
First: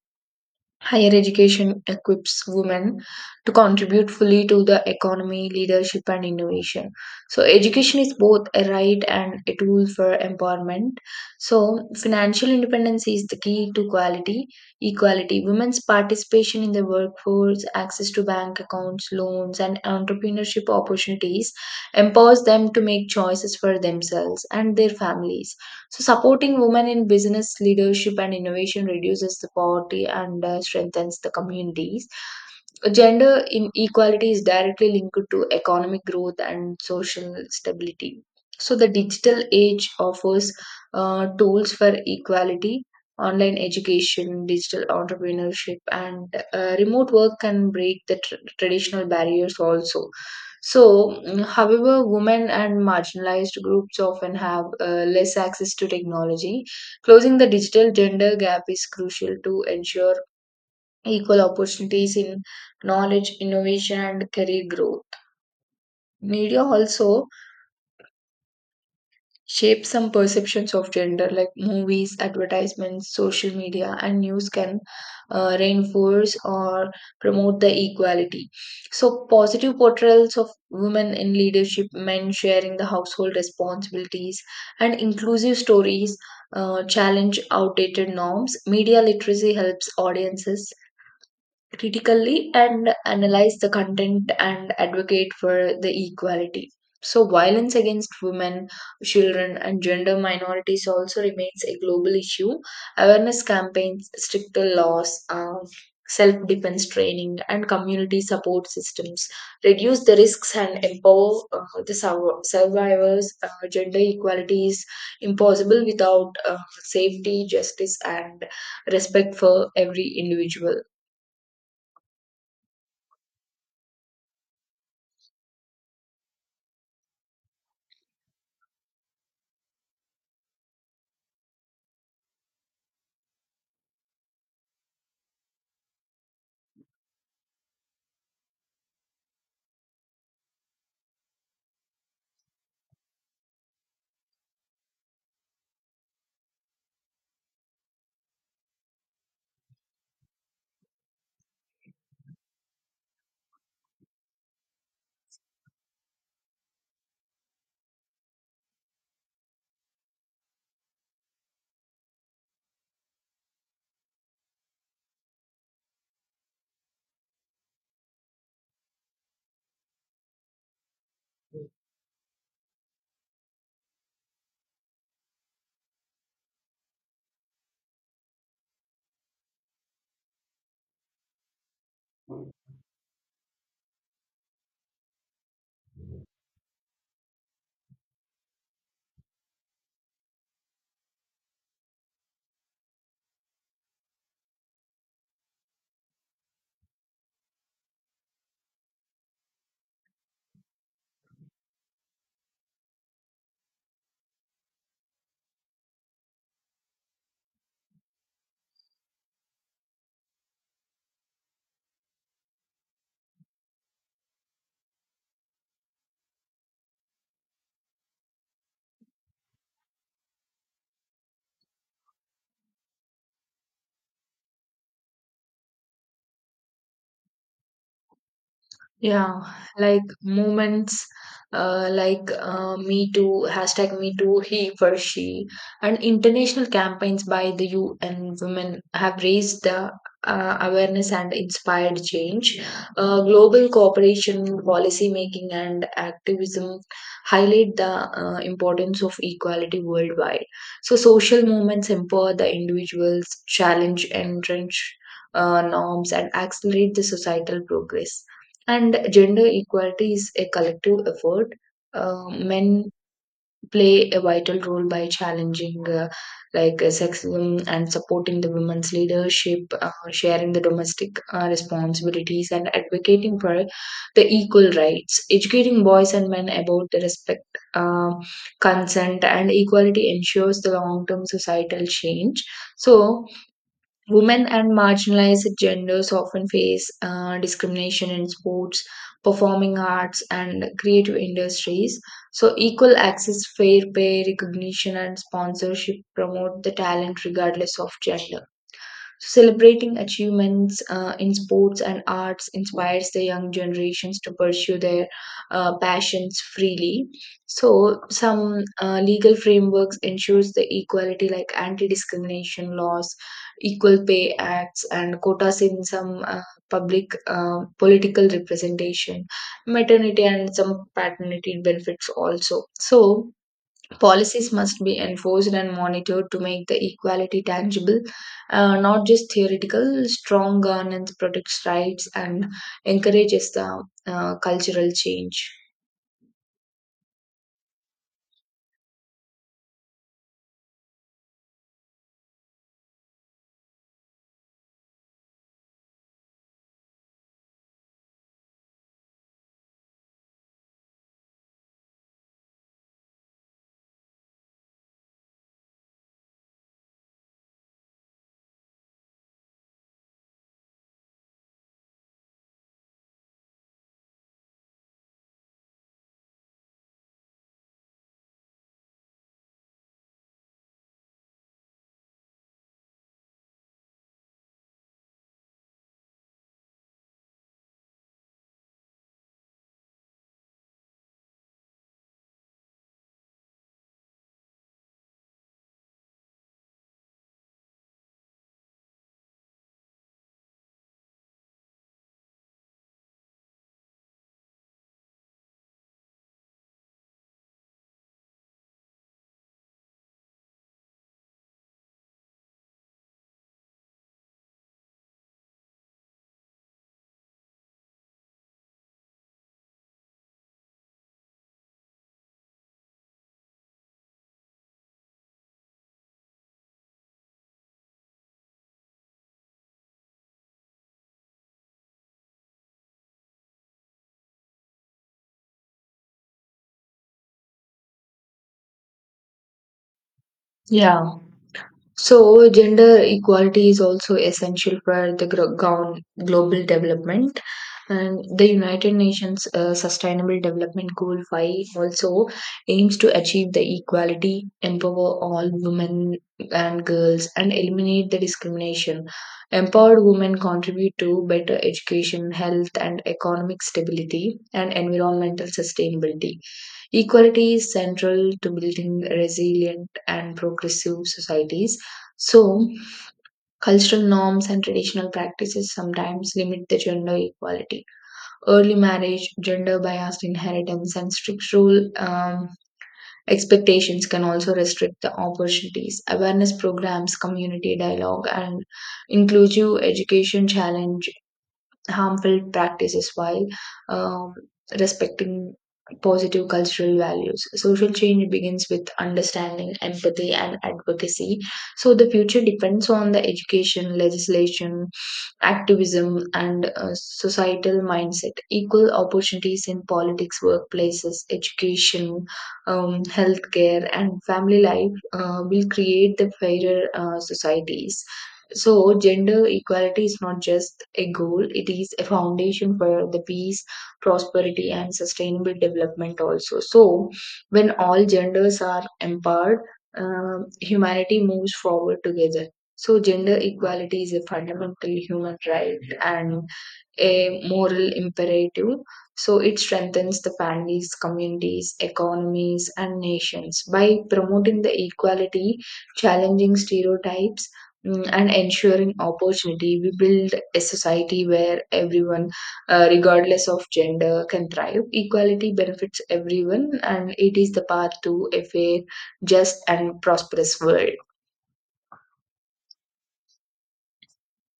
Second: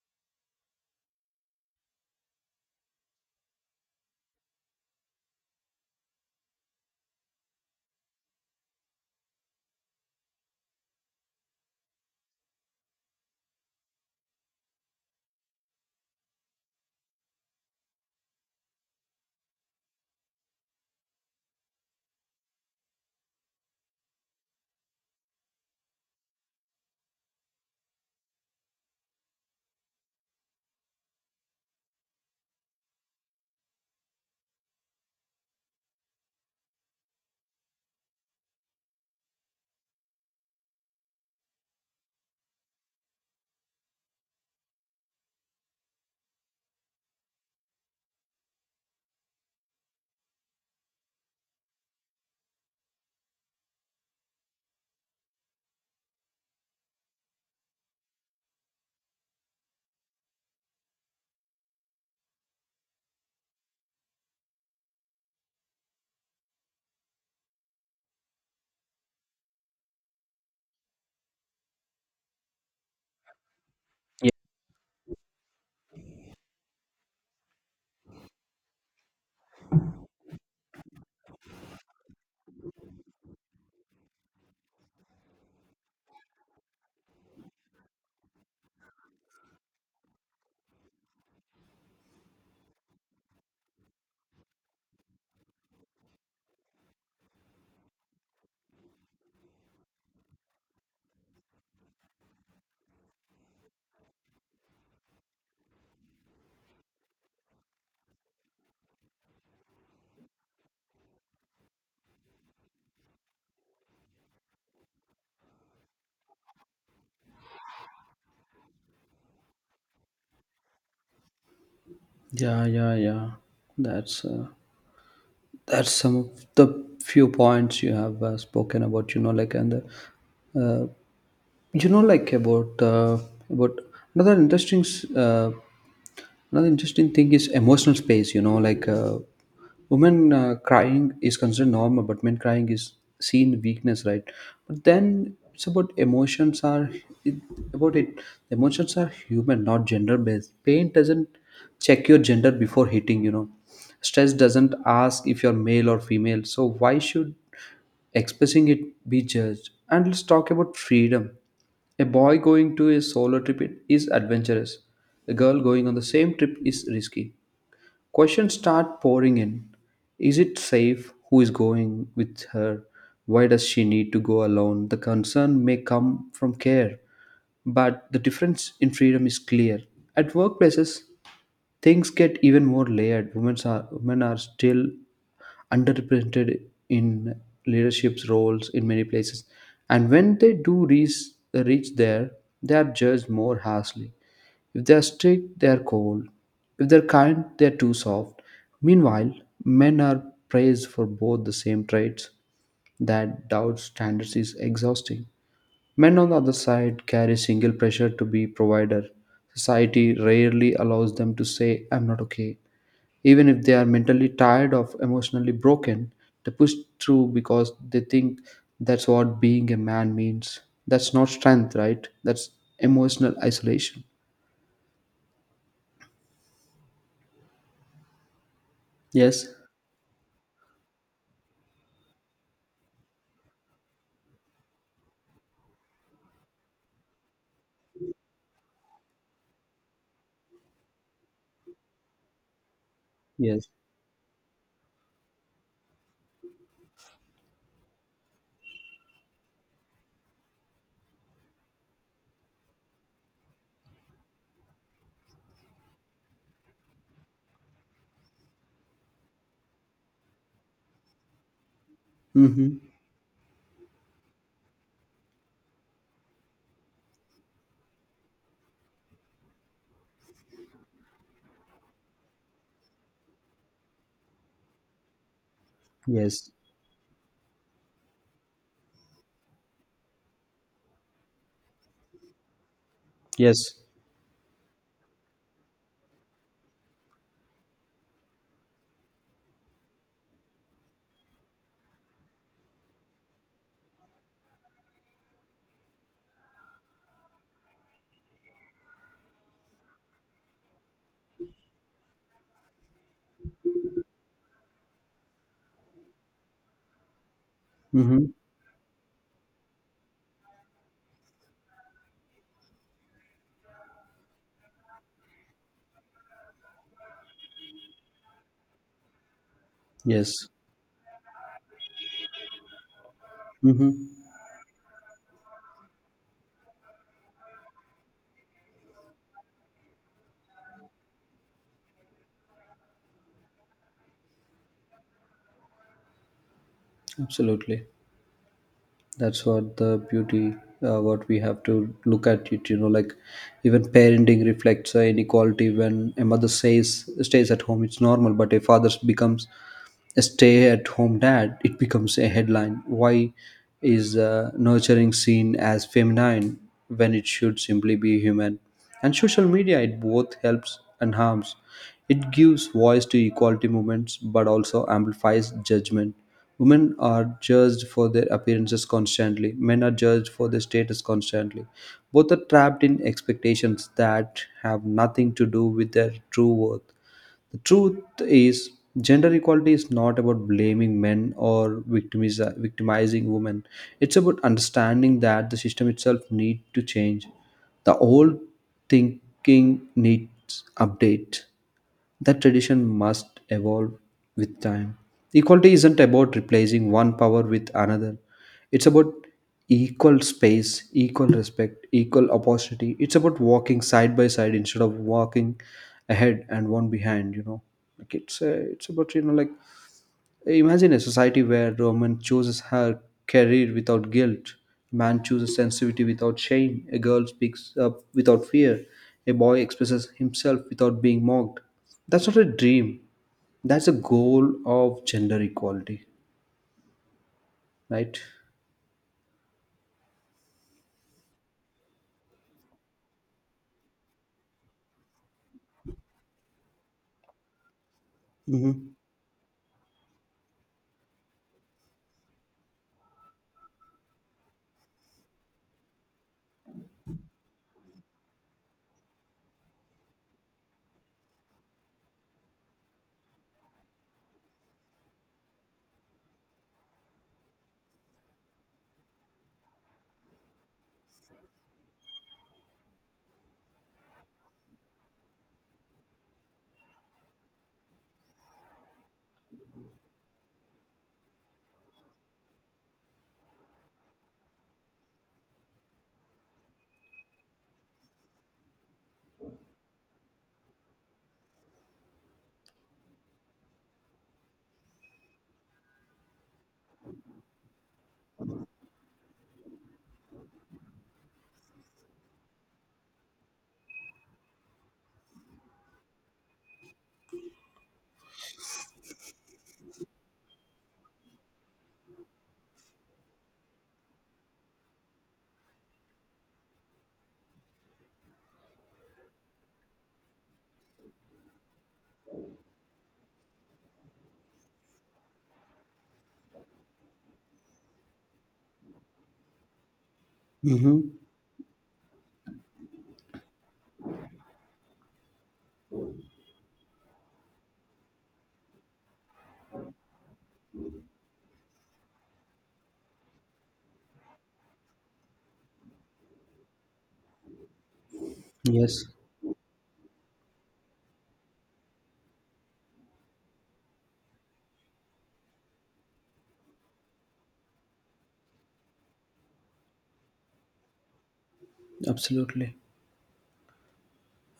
[SPEAKER 1] higher education equips women to contribute fully to the economy, leadership, and innovation. So, education is both a right and a tool for empowerment. So, financial independence is the key to quality equality. Women's participation in the workforce, access to bank accounts, loans, and entrepreneurship opportunities empowers them to make choices for themselves and their families. So, supporting women in business leadership and innovation reduces the poverty and strengthens the communities. Gender inequality is directly linked to economic growth and social stability. So, the digital age offers tools for equality. Online education, digital entrepreneurship, and remote work can break the traditional barriers also. So, however, women and marginalized groups often have less access to technology. Closing the digital gender gap is crucial to ensure equal opportunities in knowledge, innovation, and career growth. Media also shape some perceptions of gender, like movies, advertisements, social media, and news can reinforce or promote the equality. So positive portrayals of women in leadership, men sharing the household responsibilities, and inclusive stories challenge outdated norms. Media literacy helps audiences critically and analyze the content and advocate for the equality. So, violence against women, children, and gender minorities also remains a global issue. Awareness campaigns, stricter laws, self defense training, and community support systems reduce the risks and empower the survivors. Gender equality is impossible without safety, justice, and respect for every individual.
[SPEAKER 2] Yeah, yeah, yeah. That's uh, that's some of the few points you have spoken about, you know like and uh, you know like about another interesting another interesting thing is emotional space. Women crying is considered normal, but men crying is seen weakness, right? But then it's about emotions are it, about it. Emotions are human, not gender based. Pain doesn't check your gender before hitting. You know, stress doesn't ask if you're male or female. So why should expressing it be judged? And let's talk about freedom. A boy going to a solo trip is adventurous. A girl going on the same trip is risky. Questions start pouring in. Is it safe? Who is going with her? Why does she need to go alone? The concern may come from care, but the difference in freedom is clear. At workplaces, things get even more layered. Women are still underrepresented in leadership roles in many places, and when they do reach there, they are judged more harshly. If they're strict, they're cold. If they're kind, they're too soft. Meanwhile, men are praised for both the same traits. That doubt standards is exhausting. Men on the other side carry single pressure to be provider. Society rarely allows them to say, I'm not okay. Even if they are mentally tired or emotionally broken, they push through because they think that's what being a man means. That's not strength, right? That's emotional isolation.
[SPEAKER 1] Yeah,
[SPEAKER 2] Yes,
[SPEAKER 1] like movements like Me Too, hashtag Me Too, he for she, and international campaigns by the UN women have raised the awareness and inspired change.
[SPEAKER 2] yes.
[SPEAKER 1] Global cooperation, policy making, and activism highlight the importance of equality worldwide. So, social movements empower the individuals, challenge entrenched norms, and accelerate the societal progress. And gender equality is a collective effort.
[SPEAKER 2] Mm-hmm.
[SPEAKER 1] Men play a vital role by challenging sexism and supporting the women's leadership, sharing the domestic responsibilities, and advocating for the equal rights. Educating boys and men
[SPEAKER 2] Yes.
[SPEAKER 1] about the respect, uh, consent, and equality ensures the long-term societal change. So
[SPEAKER 2] Yes.
[SPEAKER 1] women and marginalized genders often face discrimination in sports, performing arts, and creative industries. So, equal access, fair pay, recognition, and sponsorship promote the talent regardless of gender. Celebrating achievements in sports and arts inspires the young generations to pursue their passions freely. So,
[SPEAKER 2] Mm-hmm.
[SPEAKER 1] some legal frameworks ensures the equality, like anti-discrimination laws, equal pay acts, and quotas in some public political representation, maternity,
[SPEAKER 2] Yes.
[SPEAKER 1] and some paternity benefits also. So,
[SPEAKER 2] Mm-hmm.
[SPEAKER 1] policies must be enforced and monitored to make the equality tangible, not just theoretical. Strong governance protects rights and encourages the cultural change.
[SPEAKER 2] Absolutely. That's what the beauty, what we have to look at it, you know, like, even parenting reflects inequality. When a mother says, stays at home, it's normal, but a father becomes stay at home dad, it becomes a headline. Why is nurturing seen as feminine when it should simply be human? And social media, it both helps and harms. It gives voice to equality movements but also amplifies judgment. Women are judged for their appearances constantly, men are judged for their status constantly. Both are trapped in expectations that have nothing to do with their true worth. The truth is, gender equality is not about blaming men or victimizing women. It's about understanding that the system itself needs to change. The old thinking needs update. That tradition must evolve with time. Equality isn't about replacing one power with another. It's about equal space, equal respect, equal opportunity. It's about walking side by side instead of walking ahead and one behind. You know, like it's about you know like imagine a society where a woman chooses her career without guilt, man chooses sensitivity without shame, a girl speaks up without fear, a boy expresses himself without being mocked. That's not a dream. That's a goal of gender equality, right?
[SPEAKER 1] Yeah. So, gender equality is also essential for the global development. And the
[SPEAKER 2] Mm-hmm.
[SPEAKER 1] United Nations Sustainable Development Goal 5 also aims to achieve the equality, empower all women and girls, and eliminate the discrimination. Empowered women contribute to better education, health, and economic stability and environmental sustainability. Equality is central to building resilient and progressive societies. So, cultural norms and traditional practices sometimes limit the gender equality. Early marriage, gender biased inheritance, and strict rule expectations can also restrict the opportunities. Awareness programs, community dialogue, and inclusive education challenge harmful practices while um, respecting positive cultural values. Social change begins with understanding, empathy, and advocacy. So the future depends on the education, legislation, activism, and a societal mindset. Equal opportunities in politics, workplaces, education, healthcare, and family life will create the fairer societies. So, gender equality is not just a goal, it is a foundation for the peace, prosperity, and sustainable development, also. So, when all genders are empowered,
[SPEAKER 2] Mm-hmm.
[SPEAKER 1] humanity moves forward together. So, gender equality is a fundamental human right and a moral imperative. So, it strengthens the families, communities, economies, and nations by promoting the equality, challenging stereotypes. And ensuring
[SPEAKER 2] Yes.
[SPEAKER 1] opportunity, we build a society where everyone, regardless of gender, can thrive. Equality benefits everyone, and it is the path to a fair, just, and prosperous world.
[SPEAKER 2] Absolutely.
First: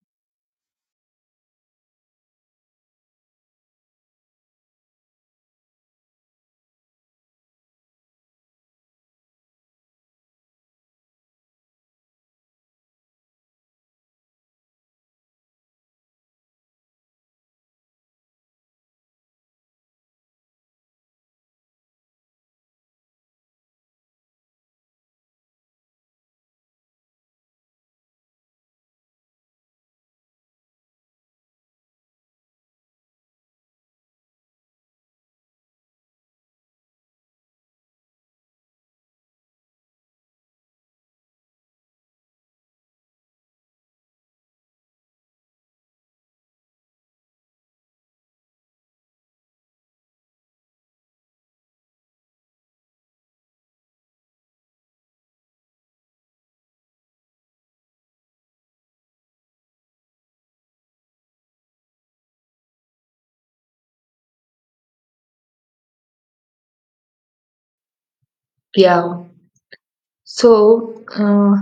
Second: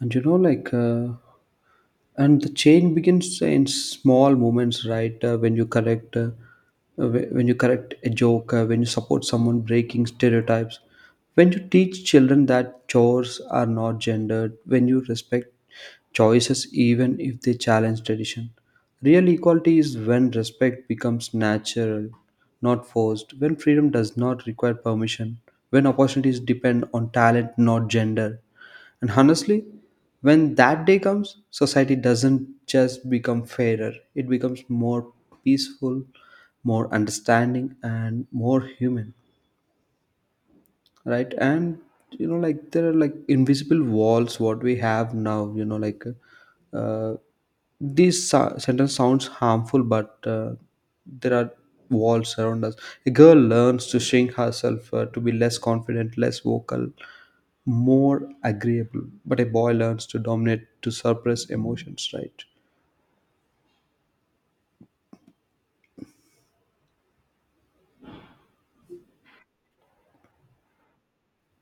[SPEAKER 2] And and the change begins in small moments, right? When you correct, when you correct a joke, when you support someone breaking stereotypes, when you teach children that chores are not gendered, when you respect choices, even if they challenge tradition. Real equality is when respect becomes natural, not forced, when freedom does not require permission, when opportunities depend on talent, not gender. And honestly, when that day comes, society doesn't just become fairer, it becomes more peaceful, more understanding, and more human, right? And there are, like, invisible walls what we have now, uh, this sentence sounds harmful, but there are walls around us. A girl learns to shrink herself, to be less confident, less vocal, more agreeable, but a boy learns to dominate, to suppress emotions, right?
[SPEAKER 1] Yeah. So, uh,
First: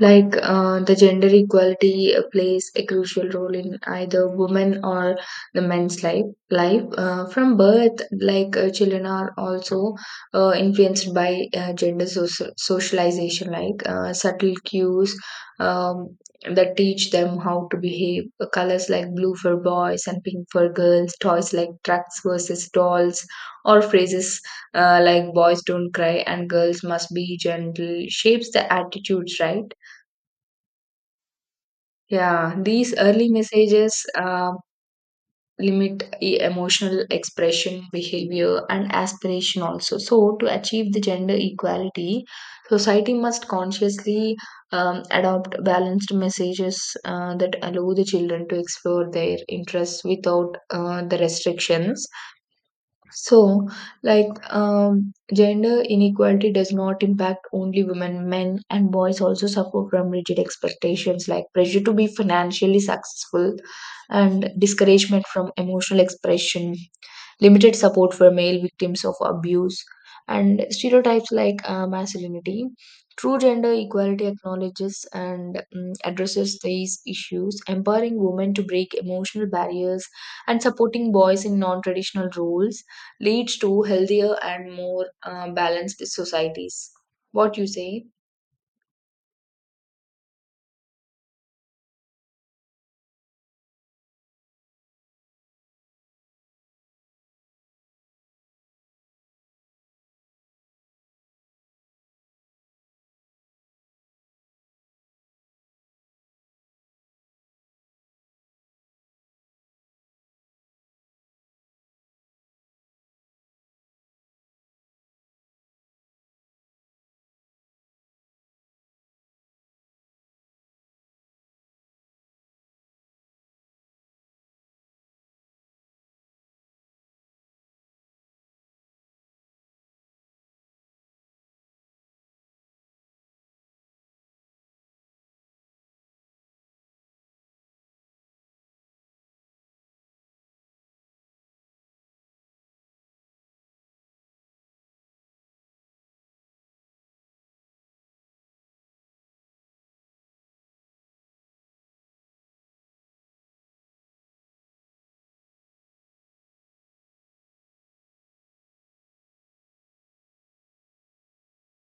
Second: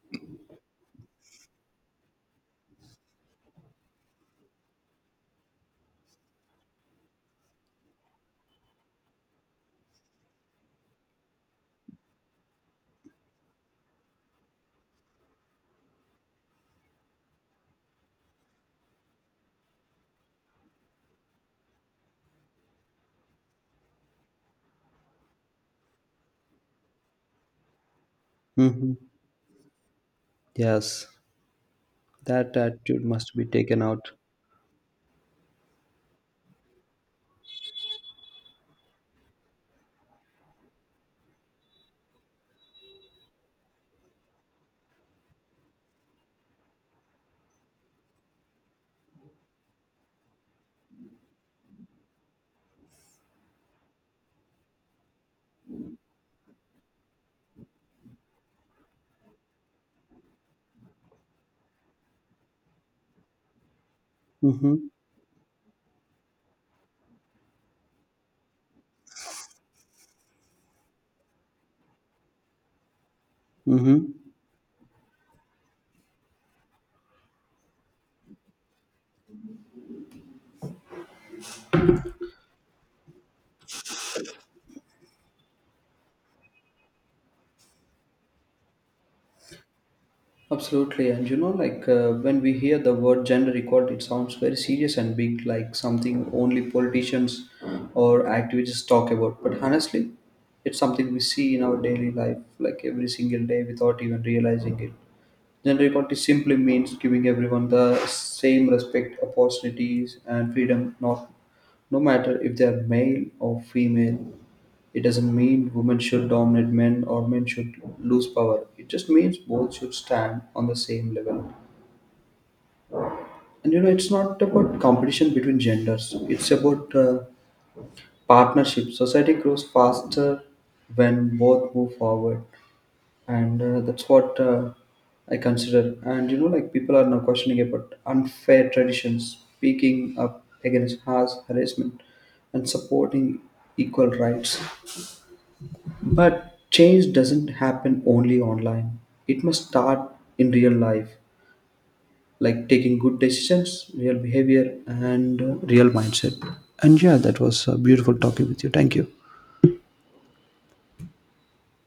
[SPEAKER 1] like uh, the gender equality plays a crucial role in either women or the men's life from birth. Like children are also influenced by gender socialization, like subtle cues um, that teach them how to behave. Colors like blue for boys and pink for girls, toys like trucks versus dolls, or phrases like boys don't cry and girls must be gentle shapes the
[SPEAKER 2] Mm-hmm.
[SPEAKER 1] attitudes, right?
[SPEAKER 2] Yes.
[SPEAKER 1] Yeah,
[SPEAKER 2] That
[SPEAKER 1] these
[SPEAKER 2] attitude
[SPEAKER 1] early
[SPEAKER 2] must be taken
[SPEAKER 1] messages
[SPEAKER 2] out.
[SPEAKER 1] limit emotional expression, behavior, and aspiration also. So, to achieve the gender equality, society must consciously adopt balanced messages that allow the children to explore their interests without the restrictions. So, like, gender inequality does not impact only women. Men and boys also suffer from rigid expectations like pressure to be financially successful and
[SPEAKER 2] Mm-hmm.
[SPEAKER 1] discouragement from emotional expression, limited support for male victims of abuse, and stereotypes like masculinity. True gender
[SPEAKER 2] Mm-hmm.
[SPEAKER 1] equality acknowledges and addresses these issues, empowering women to break emotional barriers and supporting boys in non traditional roles leads to healthier and more balanced societies. What you say?
[SPEAKER 2] Absolutely. And when we hear the word gender equality, it sounds very serious and big, like something only politicians or activists talk about. But honestly, it's something we see in our daily life, like every single day without even realizing it. Gender equality simply means giving everyone the same respect, opportunities, and freedom, not, no matter if they are male or female. It doesn't mean women should dominate men or men should lose power. It just means both should stand on the same level. And you know, it's not about competition between genders. It's about partnership. Society grows faster when both move forward, and that's what I consider. And you know, like, people are now questioning about unfair traditions, speaking up against harsh harassment, and supporting equal rights. But change doesn't happen only online. It must start in real life, like taking good decisions, real behavior, and real mindset. And yeah, that was a beautiful talking with you. Thank you.